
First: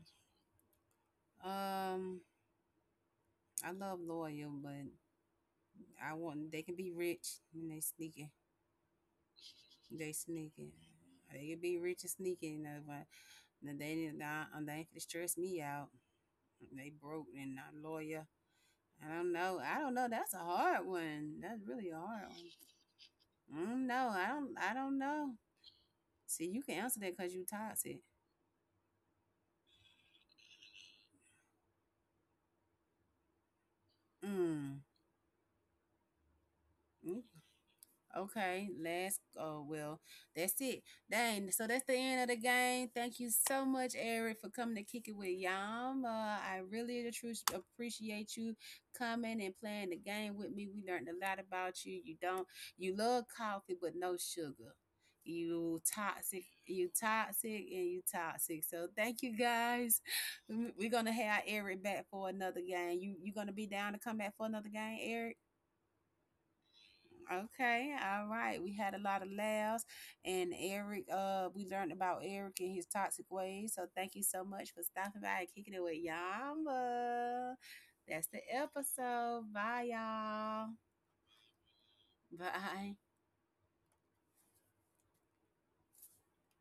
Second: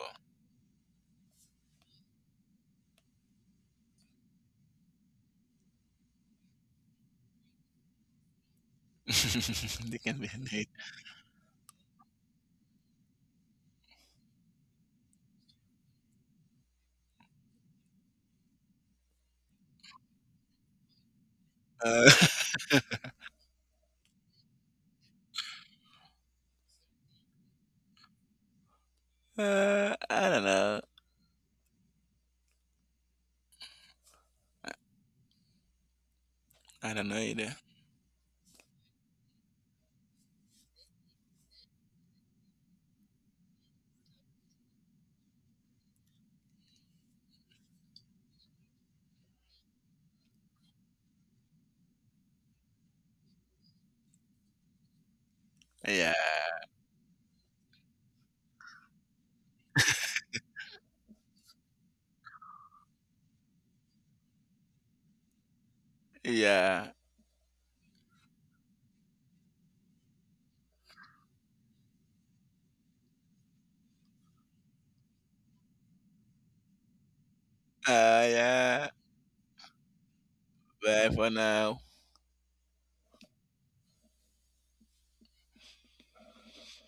[SPEAKER 1] Um, I love loyal, but I want they can be rich and they sneaky.
[SPEAKER 2] They
[SPEAKER 1] They
[SPEAKER 2] can be late.
[SPEAKER 1] sneaky. They can be rich and sneaky, and but they didn't. They ain't gonna stress me out. They broke and not loyal. I don't know. I don't know. That's a hard one. That's really a
[SPEAKER 2] Uh,
[SPEAKER 1] hard one. I don't know. I don't. I don't know. See, you can answer that because you toxic.
[SPEAKER 2] I don't know.
[SPEAKER 1] Mm.
[SPEAKER 2] I don't know either.
[SPEAKER 1] Okay, last. Oh well, that's it. Dang. So that's the end of the game. Thank you so much, Eric, for coming to kick it with Yam. I really the truth appreciate you coming and playing the game with me. We learned a lot about you. You don't. You love coffee, but no sugar. You
[SPEAKER 2] Yeah.
[SPEAKER 1] toxic. You toxic, and you toxic. So thank you guys. We're gonna have Eric back for another game. You gonna be down to come back for another game, Eric?
[SPEAKER 2] Yeah.
[SPEAKER 1] Okay, all right. We had a lot of laughs, and Eric. We learned about Eric and his toxic ways. So thank you so much for stopping by and kicking it with Yama. That's the
[SPEAKER 2] Yeah.
[SPEAKER 1] episode. Bye, y'all.
[SPEAKER 2] Bye for now.
[SPEAKER 1] Bye.